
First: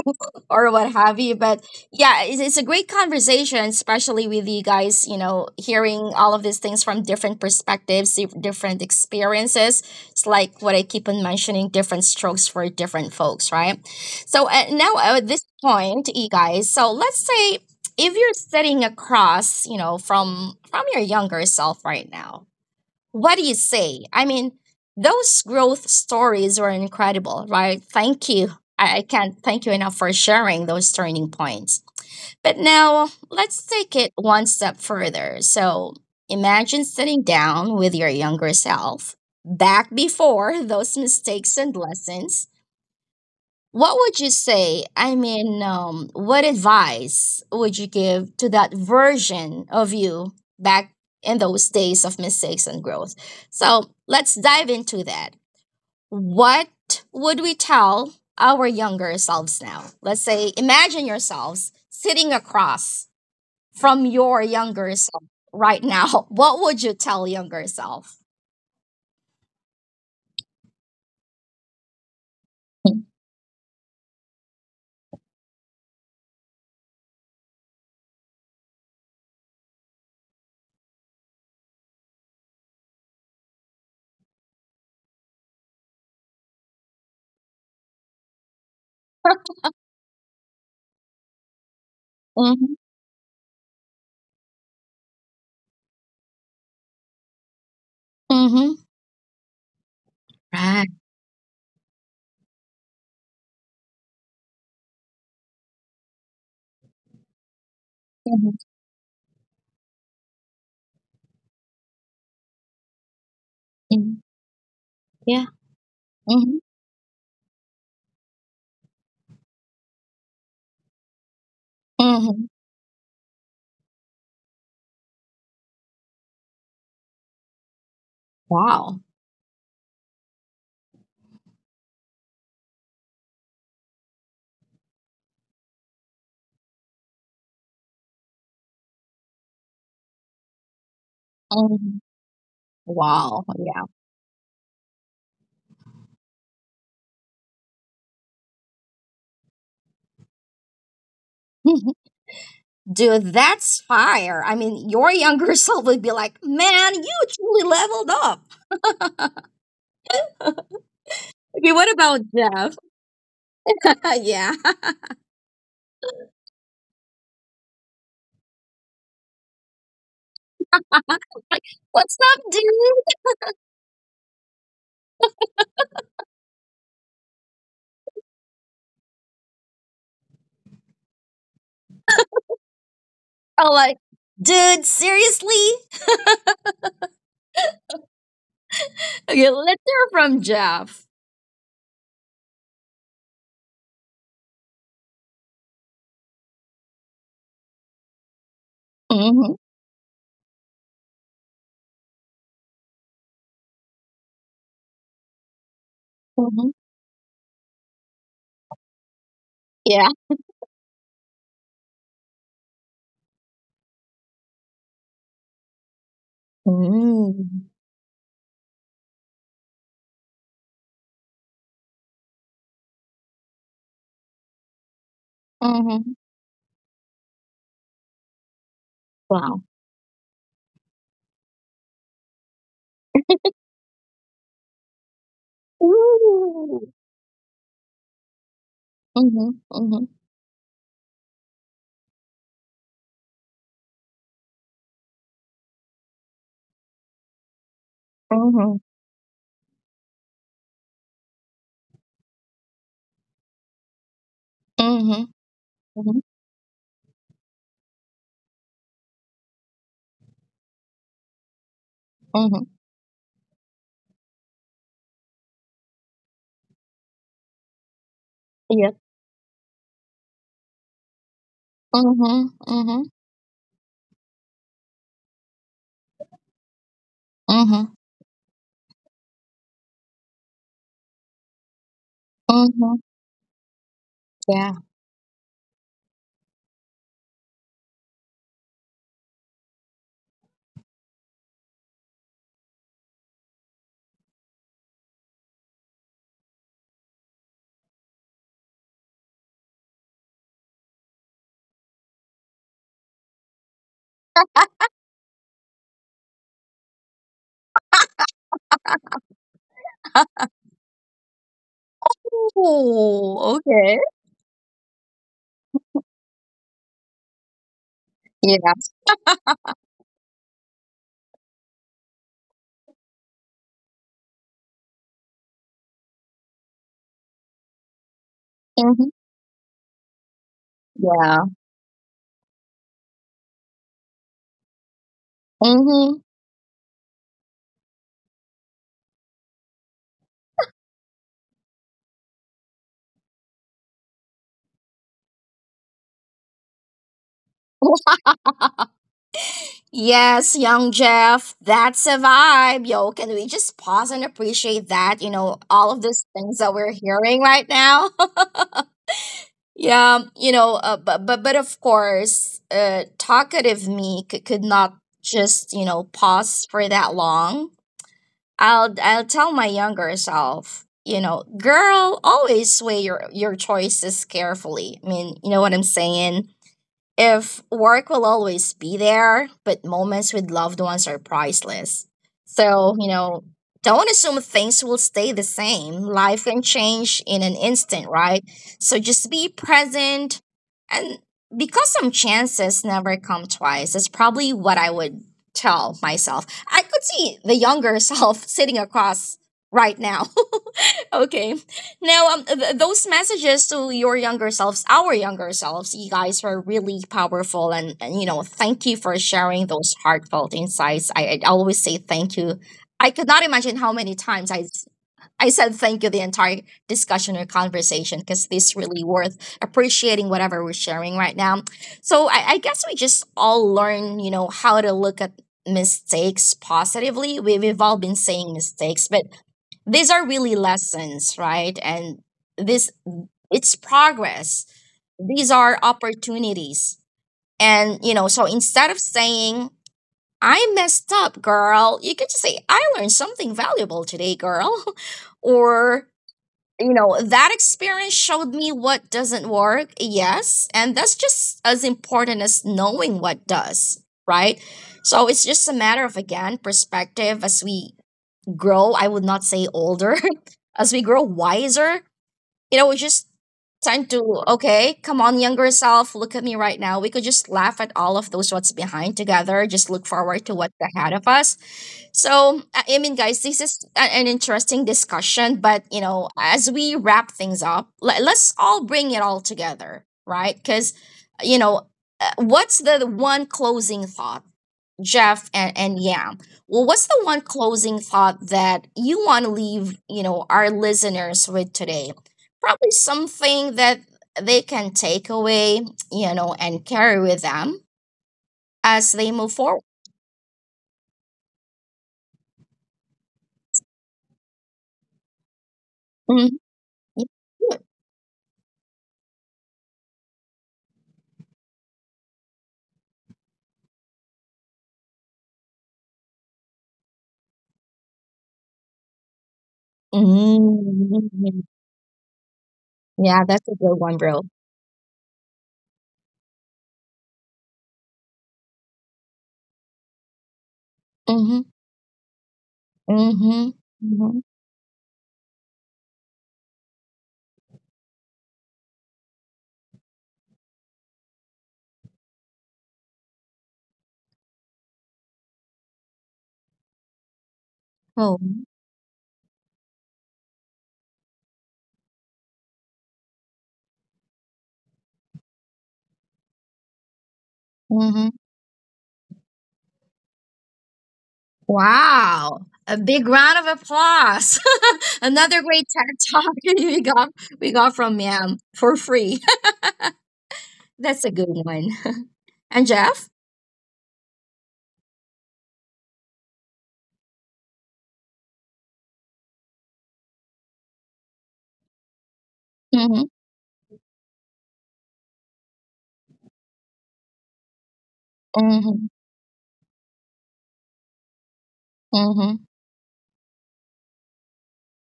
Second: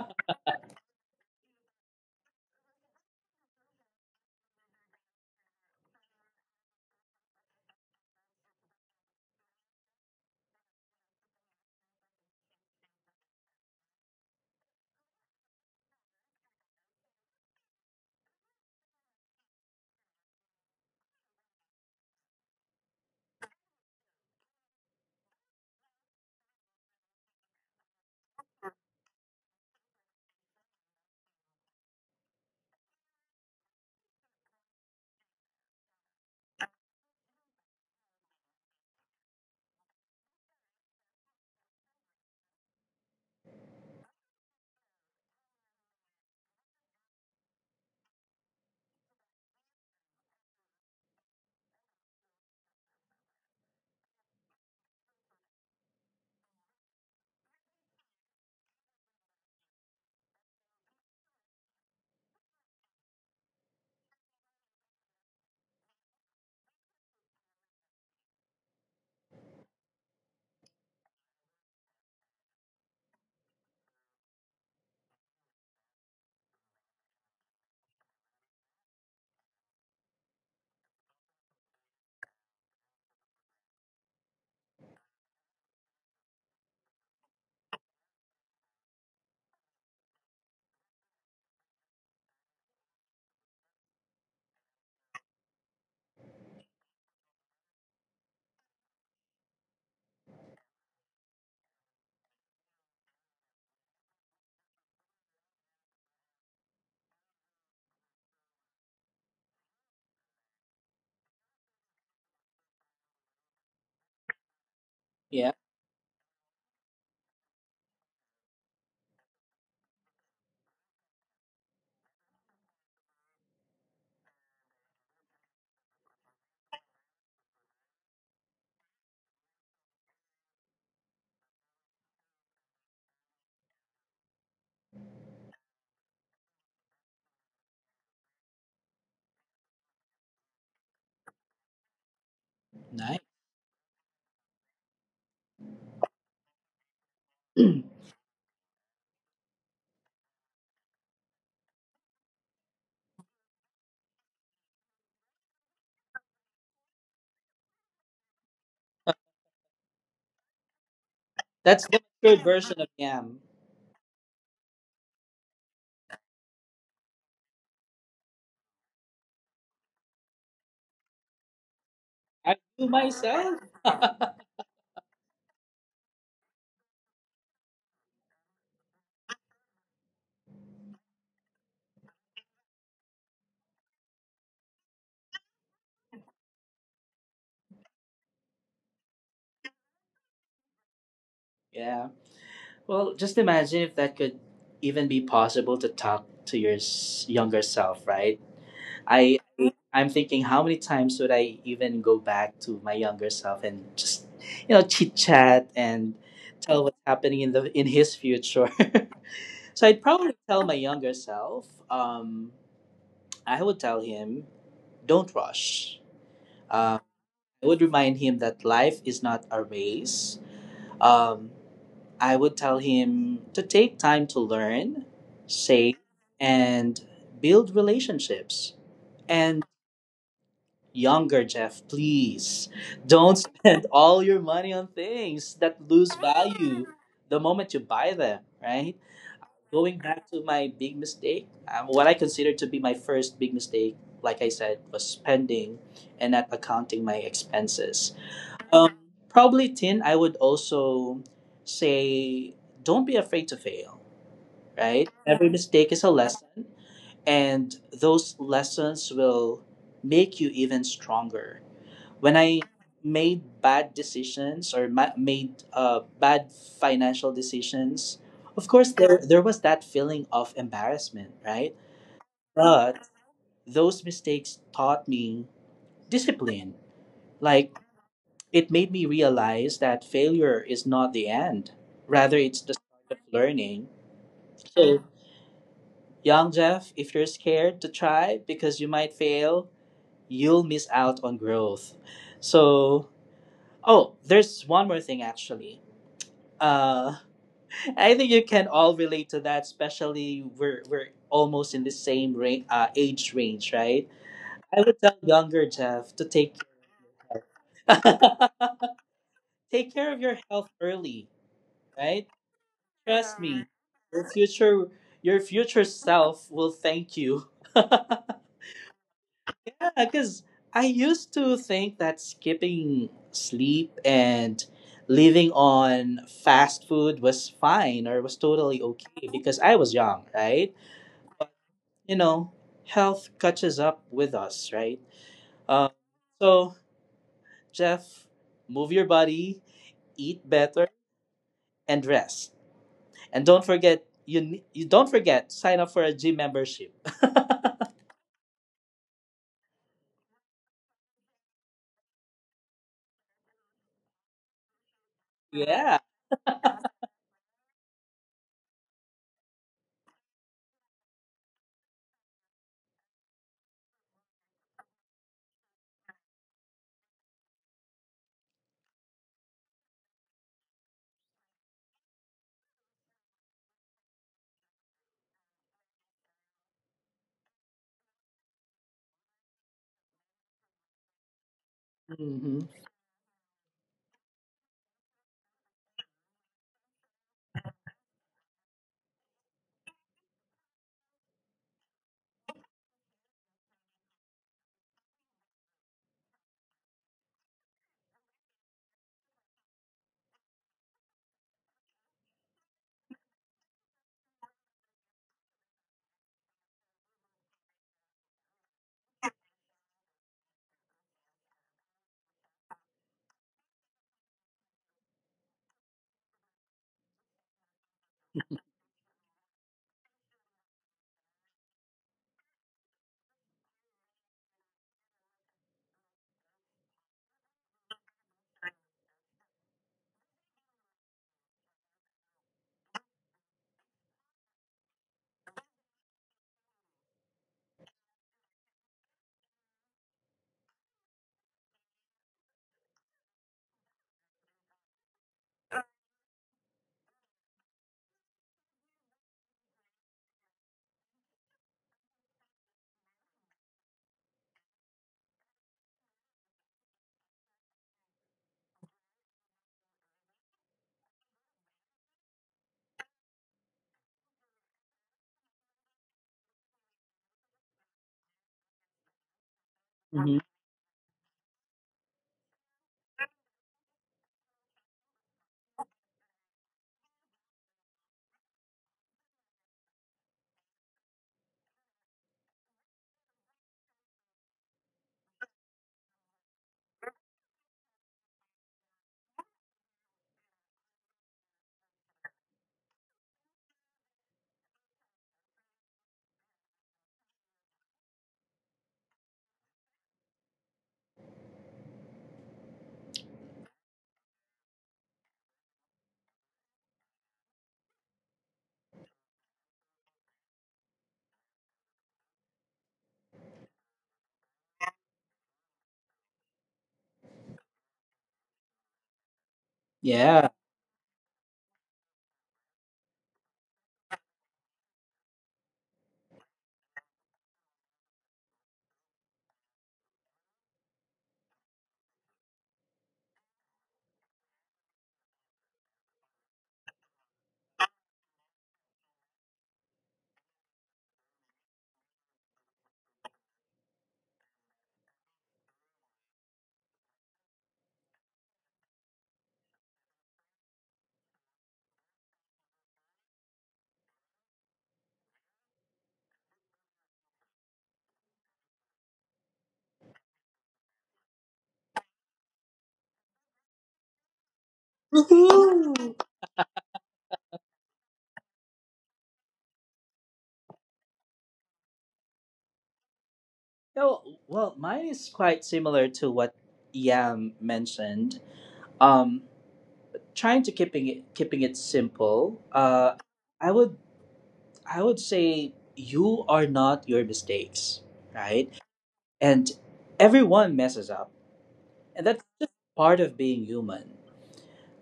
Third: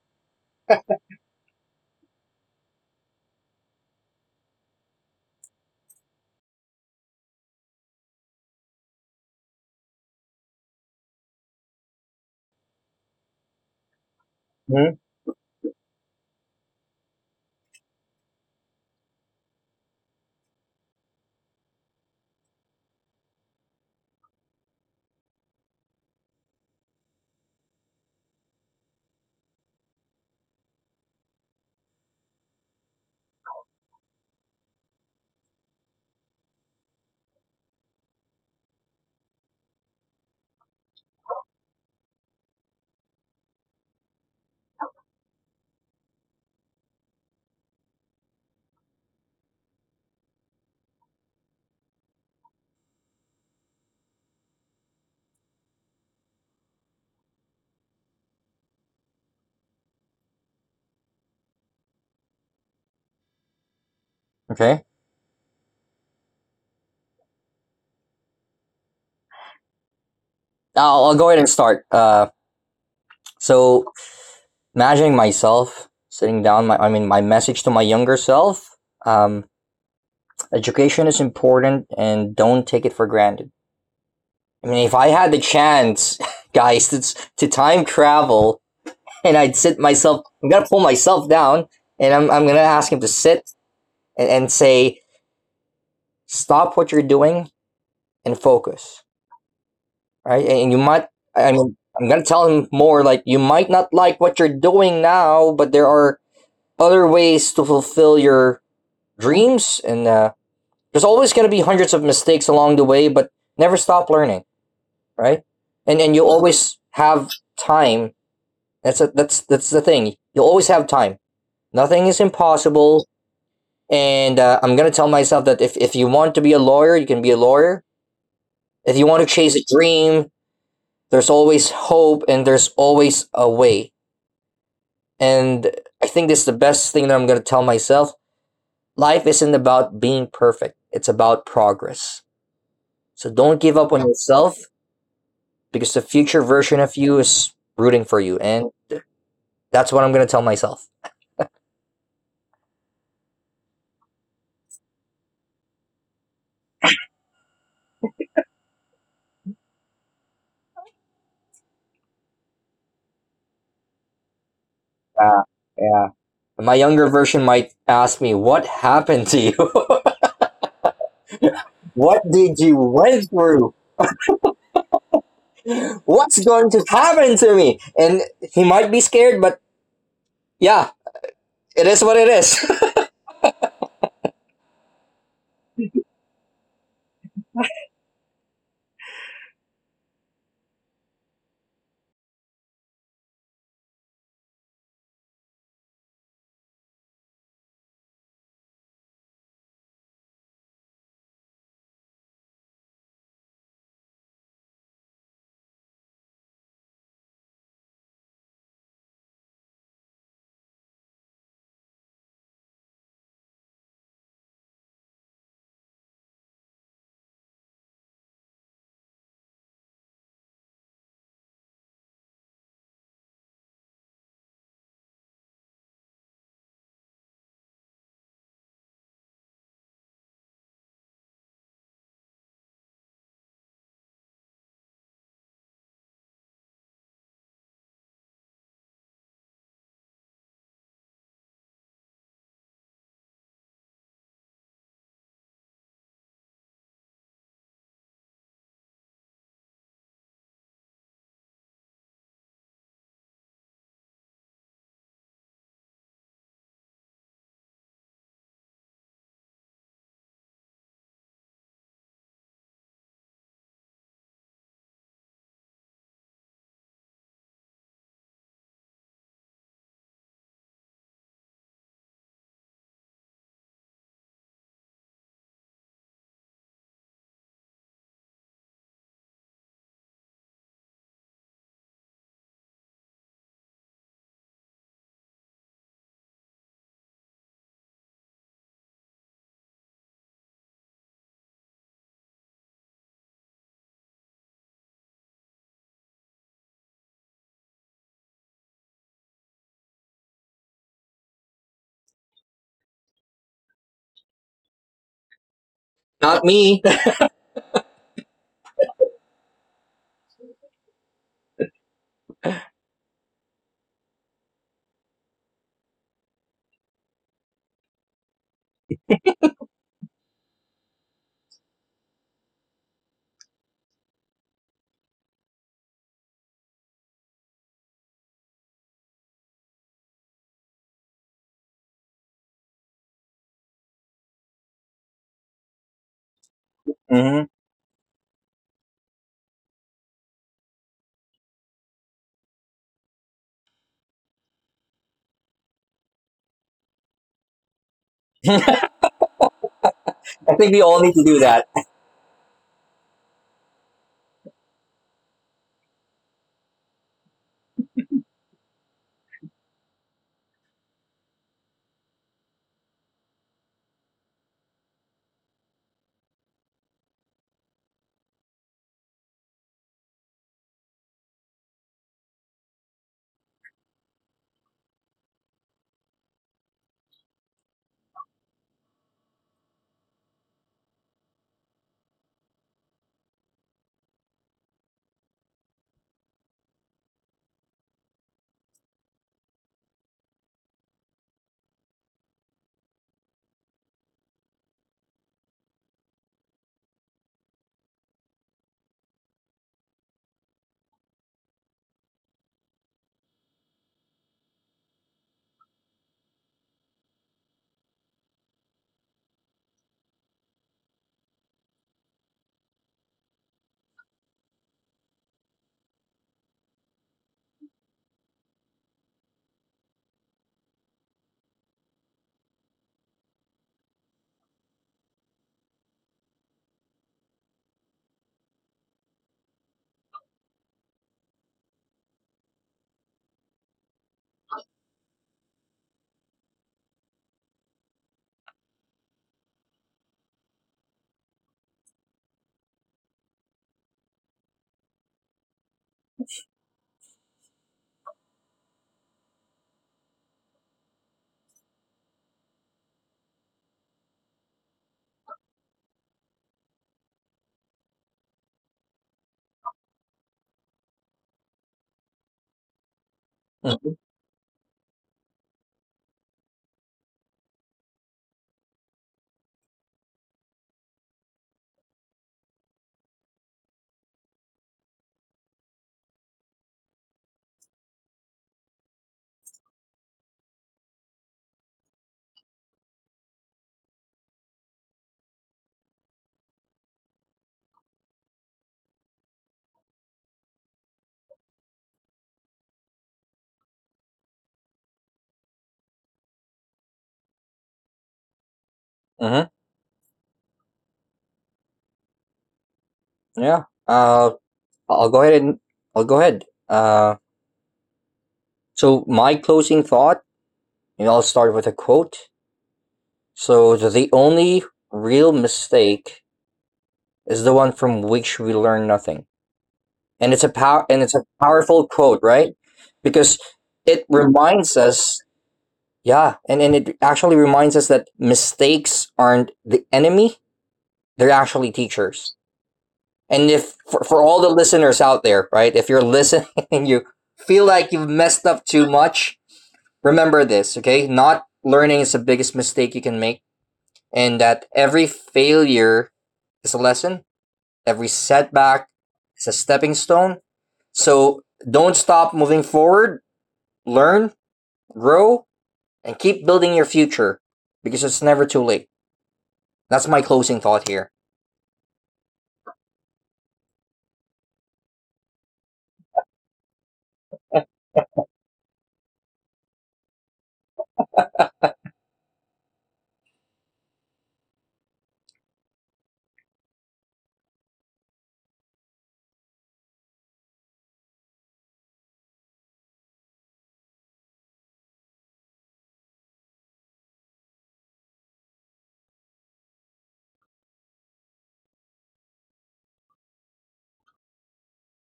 or what have you. But yeah, it's a great conversation, especially with you guys, hearing all of these things from different perspectives, different experiences. It's like what I keep on mentioning: different strokes for different folks, right? So, now Mhm. at this point, you guys, so let's say, if you're sitting across, from your younger self right now, what do you say? I mean, those growth stories were incredible, right? Thank you. I can't thank you enough for sharing those turning points. But now let's take it one step further. So imagine sitting down with your younger self, back before those mistakes and lessons, what would you say? I mean, what advice would you give to that version of you back in those days of mistakes and growth? So let's dive into that. What would we tell our younger selves now? Let's say, imagine yourselves sitting across from your Okay. younger self right now. [laughs] What would you tell younger self? I'll go ahead and start. So imagining myself sitting down, my, I mean, my message to my younger self, um, education is important and don't take it for granted. I mean, if I had the chance, [laughs] guys, to time travel and I'd sit myself, I'm going to pull myself down and I'm going to Mm-hmm. ask him to sit and say, stop what you're doing and Mm-hmm. focus. Right. And you Right. might, I mean, I'm going to tell him more like, you might not like what you're doing now, but there are other ways to fulfill your Mm-hmm. dreams. And there's always going to be hundreds of mistakes along the way, but never stop learning, right? Yeah. Yeah. And you Mm-hmm. always have time. That's a, that's that's the thing, you'll always have time. Nothing is Mm-hmm. impossible. And I'm going to tell myself that if you want to be a lawyer, you can be a lawyer. If Wow. you want to chase a dream, there's always hope and there's always a way. And I think this is the best thing that I'm going to tell myself: life isn't about being perfect, it's about Um, progress. Nice. So wow. don't give Yeah. up on yourself, because the future version of you is rooting for you. And that's what I'm going to tell myself. [laughs] Dude, that's fire. I mean, your younger [laughs] self would be like, man, you truly leveled up. Okay, That's what the about third Jeff? version of Yam. [laughs] Yeah. [laughs] Yeah, yeah. My younger version might ask me, "What happened to you? [laughs] Like, what's What up, I did dude? you do went myself. through? What's going to happen to me?" And he might be scared, but yeah, it is what it is. Or like, dude, seriously? Okay, let's hear from Jeff. Yeah. Well, just imagine if that could even be possible to talk to your younger self, right? I Mm-hmm. I'm thinking how many times would I even go back to my younger self and just, you know, chit chat and Hmm. tell what's happening in the in his future. [laughs] So I'd Yeah. probably tell my younger self. I would tell him, don't rush. Um, I Mm-hmm. would remind him that life is not a race. Um, I would tell him to take time to learn, save, Mm-hmm. and build relationships. And Wow. younger Jeff, please don't [laughs] spend [laughs] all your money on things that lose value Ooh. the moment you buy them, right? Mm-hmm. Going Mm-hmm. back to my big mistake, what I consider to be my first big mistake, like I said, was spending and not accounting my expenses. Mm-hmm. Um, Probably Tin, I would also say don't be afraid to fail, right? Mm-hmm. Every mistake is a Mm-hmm. lesson, and those lessons will make you even stronger. When I Mm-hmm. made bad decisions made bad financial decisions, of course, Yeah. There was that feeling of embarrassment, right? Mm-hmm. Mm-hmm. But those mistakes taught me discipline. Like, Mm-hmm. it made me realize that failure is not the end. Rather, it's the Mm-hmm. start of learning. Yeah. So, young Jeff, if you're scared to try because you might fail, you'll miss out on growth. So, oh, there's one more thing actually. Uh, [laughs] I think you can all relate to that, especially we're almost in the same age range, right? I would tell younger Jeff [laughs] to Not take me. [laughs] Take care of your health early, right? Trust Oh, me, okay. your future your future self will thank you. [laughs] Yeah, Yeah. because I used to think that skipping sleep and living on fast food was fine or was totally Hmm. okay because I was young, right? Yeah. You know, health catches up with us, right? Um, Hmm. so, Mm-hmm. Jeff, move your body, eat better, and rest. And don't forget, you don't forget, sign up for a gym membership. [laughs] [laughs] [laughs] I Yes, think we young all need to do Jeff, that. that's a vibe. Yo, can we just pause and appreciate that? You know, all of Yeah. those things that we're hearing right now. [laughs] Yeah, but of course, talkative me could not just, pause for that long. I'll tell my younger self, girl, always weigh your choices carefully. I mean, you know what I'm saying? If work will always be there, but moments with loved ones are priceless. Mm-hmm. So, don't assume things will stay the same. Life can change in an instant, right? So just be present. And because some chances never come twice, that's probably what I would tell myself. I could see the younger [laughs] self sitting across right now. Okay. Now, those messages to your younger selves, our younger selves, you guys, were really powerful. And, thank you for sharing those heartfelt insights. I always say thank you. I could not imagine how many times I said thank you the entire discussion or conversation, because this really worth appreciating whatever we're sharing right now. So I guess we just all learn, how to look at mistakes positively. We've all been saying mistakes, but these are really lessons, right? And this, it's progress, these are opportunities. And, so instead of saying, "I messed up, girl," you could just say, "I learned something valuable today, girl." [laughs] Or, that experience showed me what doesn't work. Yes, and that's just as important as knowing what does, right? So it's just a matter of, again, perspective. As we grow, I would not say older, [laughs] as we grow wiser, we just Mm-hmm. time to, okay, come on, younger self, look at me right now. We could just laugh at all of those what's behind together, just look Hmm. forward to what's ahead of us. So, I mean, guys, this is an interesting discussion, but, as we wrap things up, let's all bring it all together, right? Because, you know, what's the one closing thought, Jeff and Yam? Well, what's the one closing thought that you want to leave, our listeners with today? Probably something that they can take away, and carry with them as they Mm-hmm. move forward. Yeah. I'll go ahead and I'll go ahead. Mhm. Uh, Yeah. so my closing thought, and I'll start with a quote. So the only real mistake is the one from which we learn nothing, and Yeah. It's a Mhm. powerful quote, right? Yeah, Because that's a good it one, bro. reminds us, yeah, and it actually reminds us that mistakes aren't the enemy; they're Mm-hmm. actually teachers. And Mm-hmm. if for, for Mm-hmm. all the listeners out there, right, if you're listening [laughs] and you feel like you've messed up too much, remember this, okay? Not learning is the biggest mistake you can make, and that every failure is a lesson, every Oh. setback is a stepping stone. So don't stop moving forward, learn, grow, and keep building your future because it's Mm-hmm. never too late. That's my closing thought here. Wow. A big round of applause. [laughs] Another great Woohoo! TED talk [laughs] we got from Yam for free. [laughs] That's a good one. And Jeff? No, well, mine is quite similar to what Yam mentioned. Um, Trying to keeping it simple. Mm-hmm. I would I would say you are not your mistakes, right? Mm-hmm. And everyone messes up, and that's Mm-hmm. just part of being human.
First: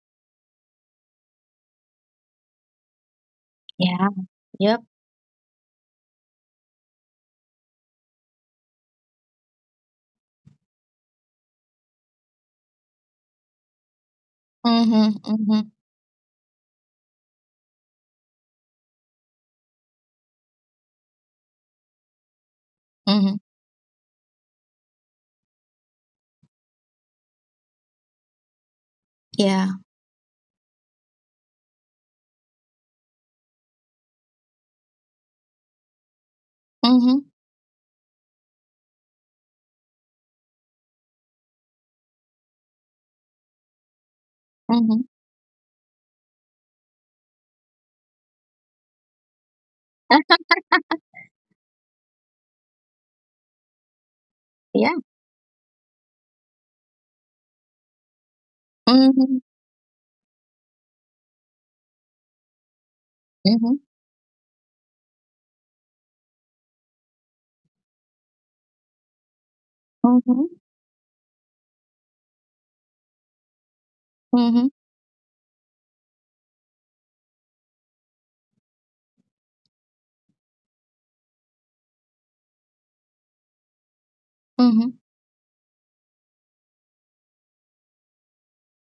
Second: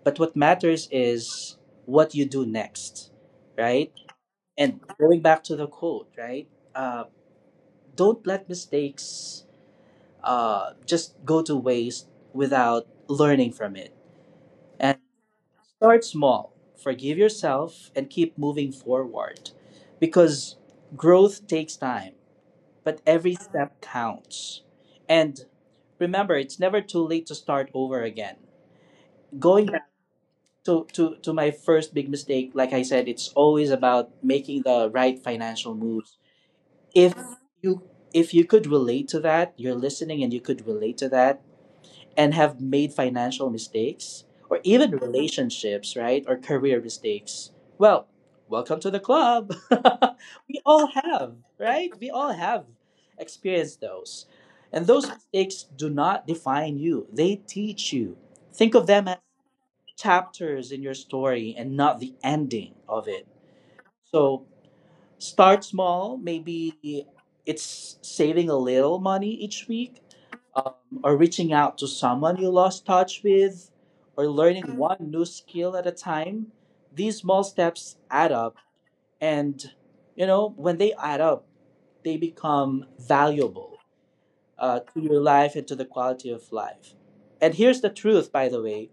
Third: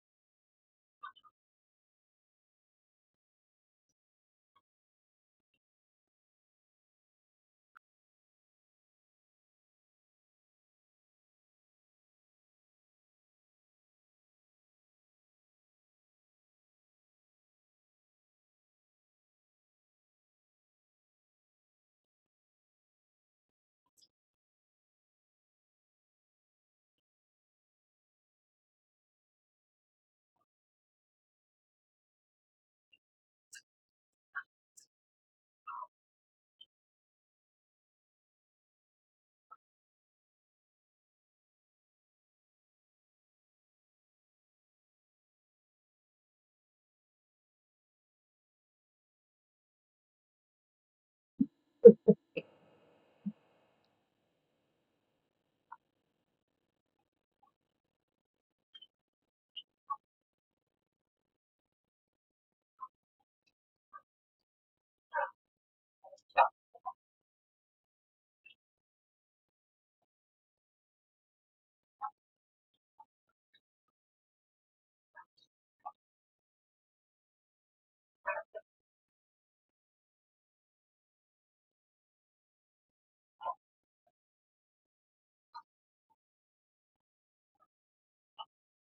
But what matters is what you do next, right? Yeah. And Yep. going back to the quote, right? Uh, don't let mistakes just go to waste without learning from it. And Mm-hmm. Mm-hmm. start small, forgive yourself, and keep moving forward. Because growth takes time, but Mm-hmm. every step counts. And remember, it's never too late to start over again. Going Yeah. back to my first big mistake, like I said, it's always about making the right financial moves. If Mm-hmm. you if you could relate to that, you're listening and you could relate to that, and have made financial mistakes or even Mm-hmm. relationships, right? Or career mistakes. Well, welcome to the club. [laughs] [laughs] We all have, right? We all have experienced those. And Yeah. those mistakes do not define you, they teach you. Think of them as Mm-hmm. chapters in your story and not the ending of it. Mm-hmm. So start small. Maybe it's saving a little money each week, Mm-hmm. um, or reaching out to someone you lost touch with, or Mm-hmm. learning one new skill at a time, these small steps add up. And, you know, when they add up, they become valuable, Mm-hmm. to your life and to the quality of life. And here's the truth, by the way,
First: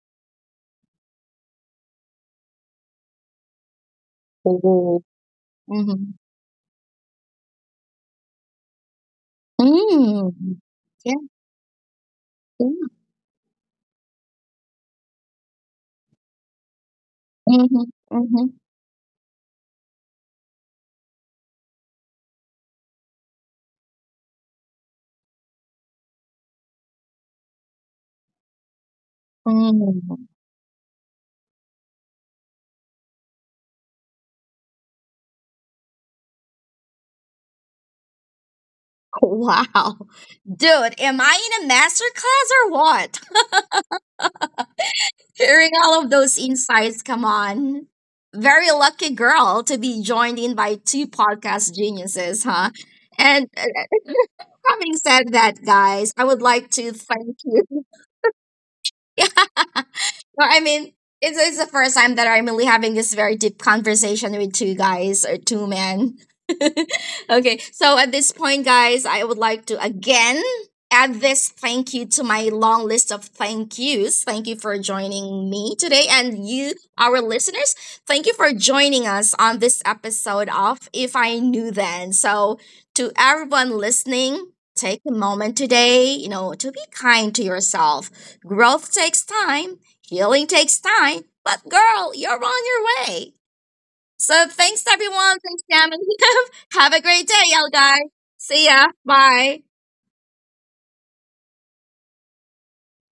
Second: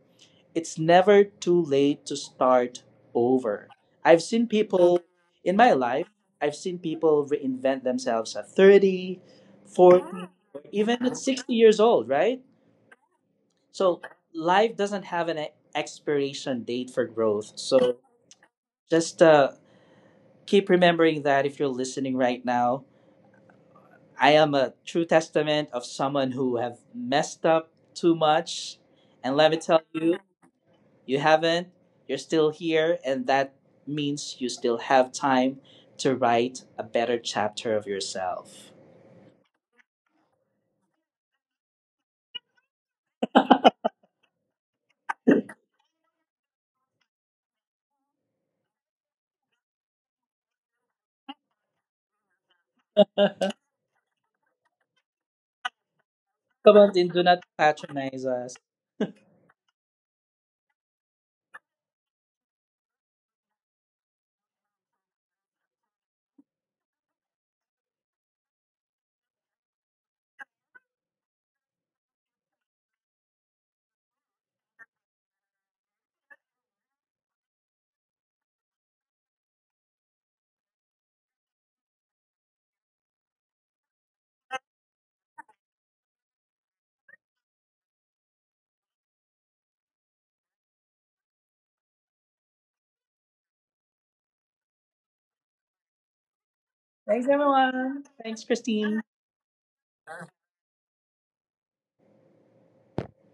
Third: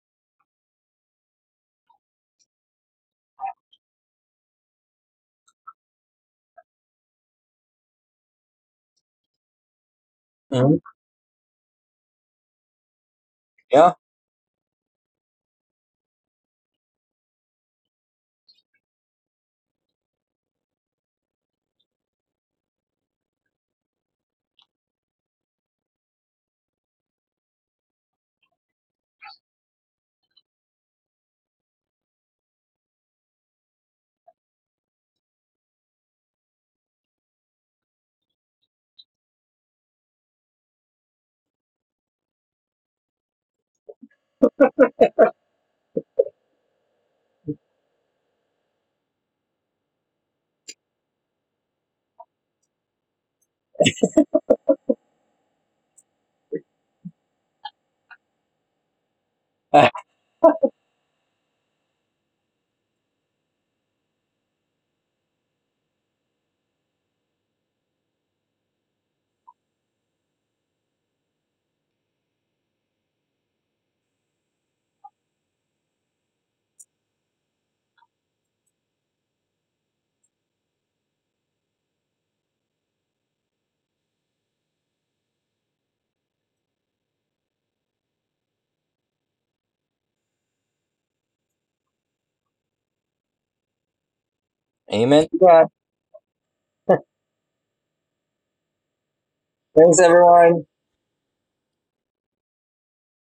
it's never too late to start over. I've seen people Oh. in my Mm-hmm. life, I've seen people reinvent themselves at 30, 40, Mm. or Mhm. even at Yeah. 60 years old, right? Yeah. Yeah. So life doesn't have an expiration date for growth. Mm-hmm. So Mm-hmm. just keep remembering that if you're listening right now, I am a true testament of someone who have messed up too much, and let me tell you, Mm. you haven't. You're still here, and that means you still have time to write a better chapter of yourself. Wow. Dude, am I in a masterclass or what? [laughs] Hearing all of those insights, come on. Very lucky girl to be joined in by two podcast geniuses, huh? [laughs] And, Come [laughs] having said that, guys, I would like to on, then do thank not you. patronize us. [laughs] No, I mean, it's the first time that I'm really having this very deep conversation with two guys or two men. [laughs] Okay, so at this point, guys, I would like to again add this thank you to my long list of thank yous. Thank you for joining me today, and you, our listeners, thank you for joining us on this episode of If I Knew Then. So, to everyone listening, take a moment today, to be kind to yourself. Growth takes time. Healing takes time, but girl, you're on your way. So thanks, Amen. everyone. Thanks, Yeah. Jam and [laughs] Liv. Have a great Thanks, day, y'all guys. everyone. Thanks, See ya. Christine. Bye. Thanks, everyone.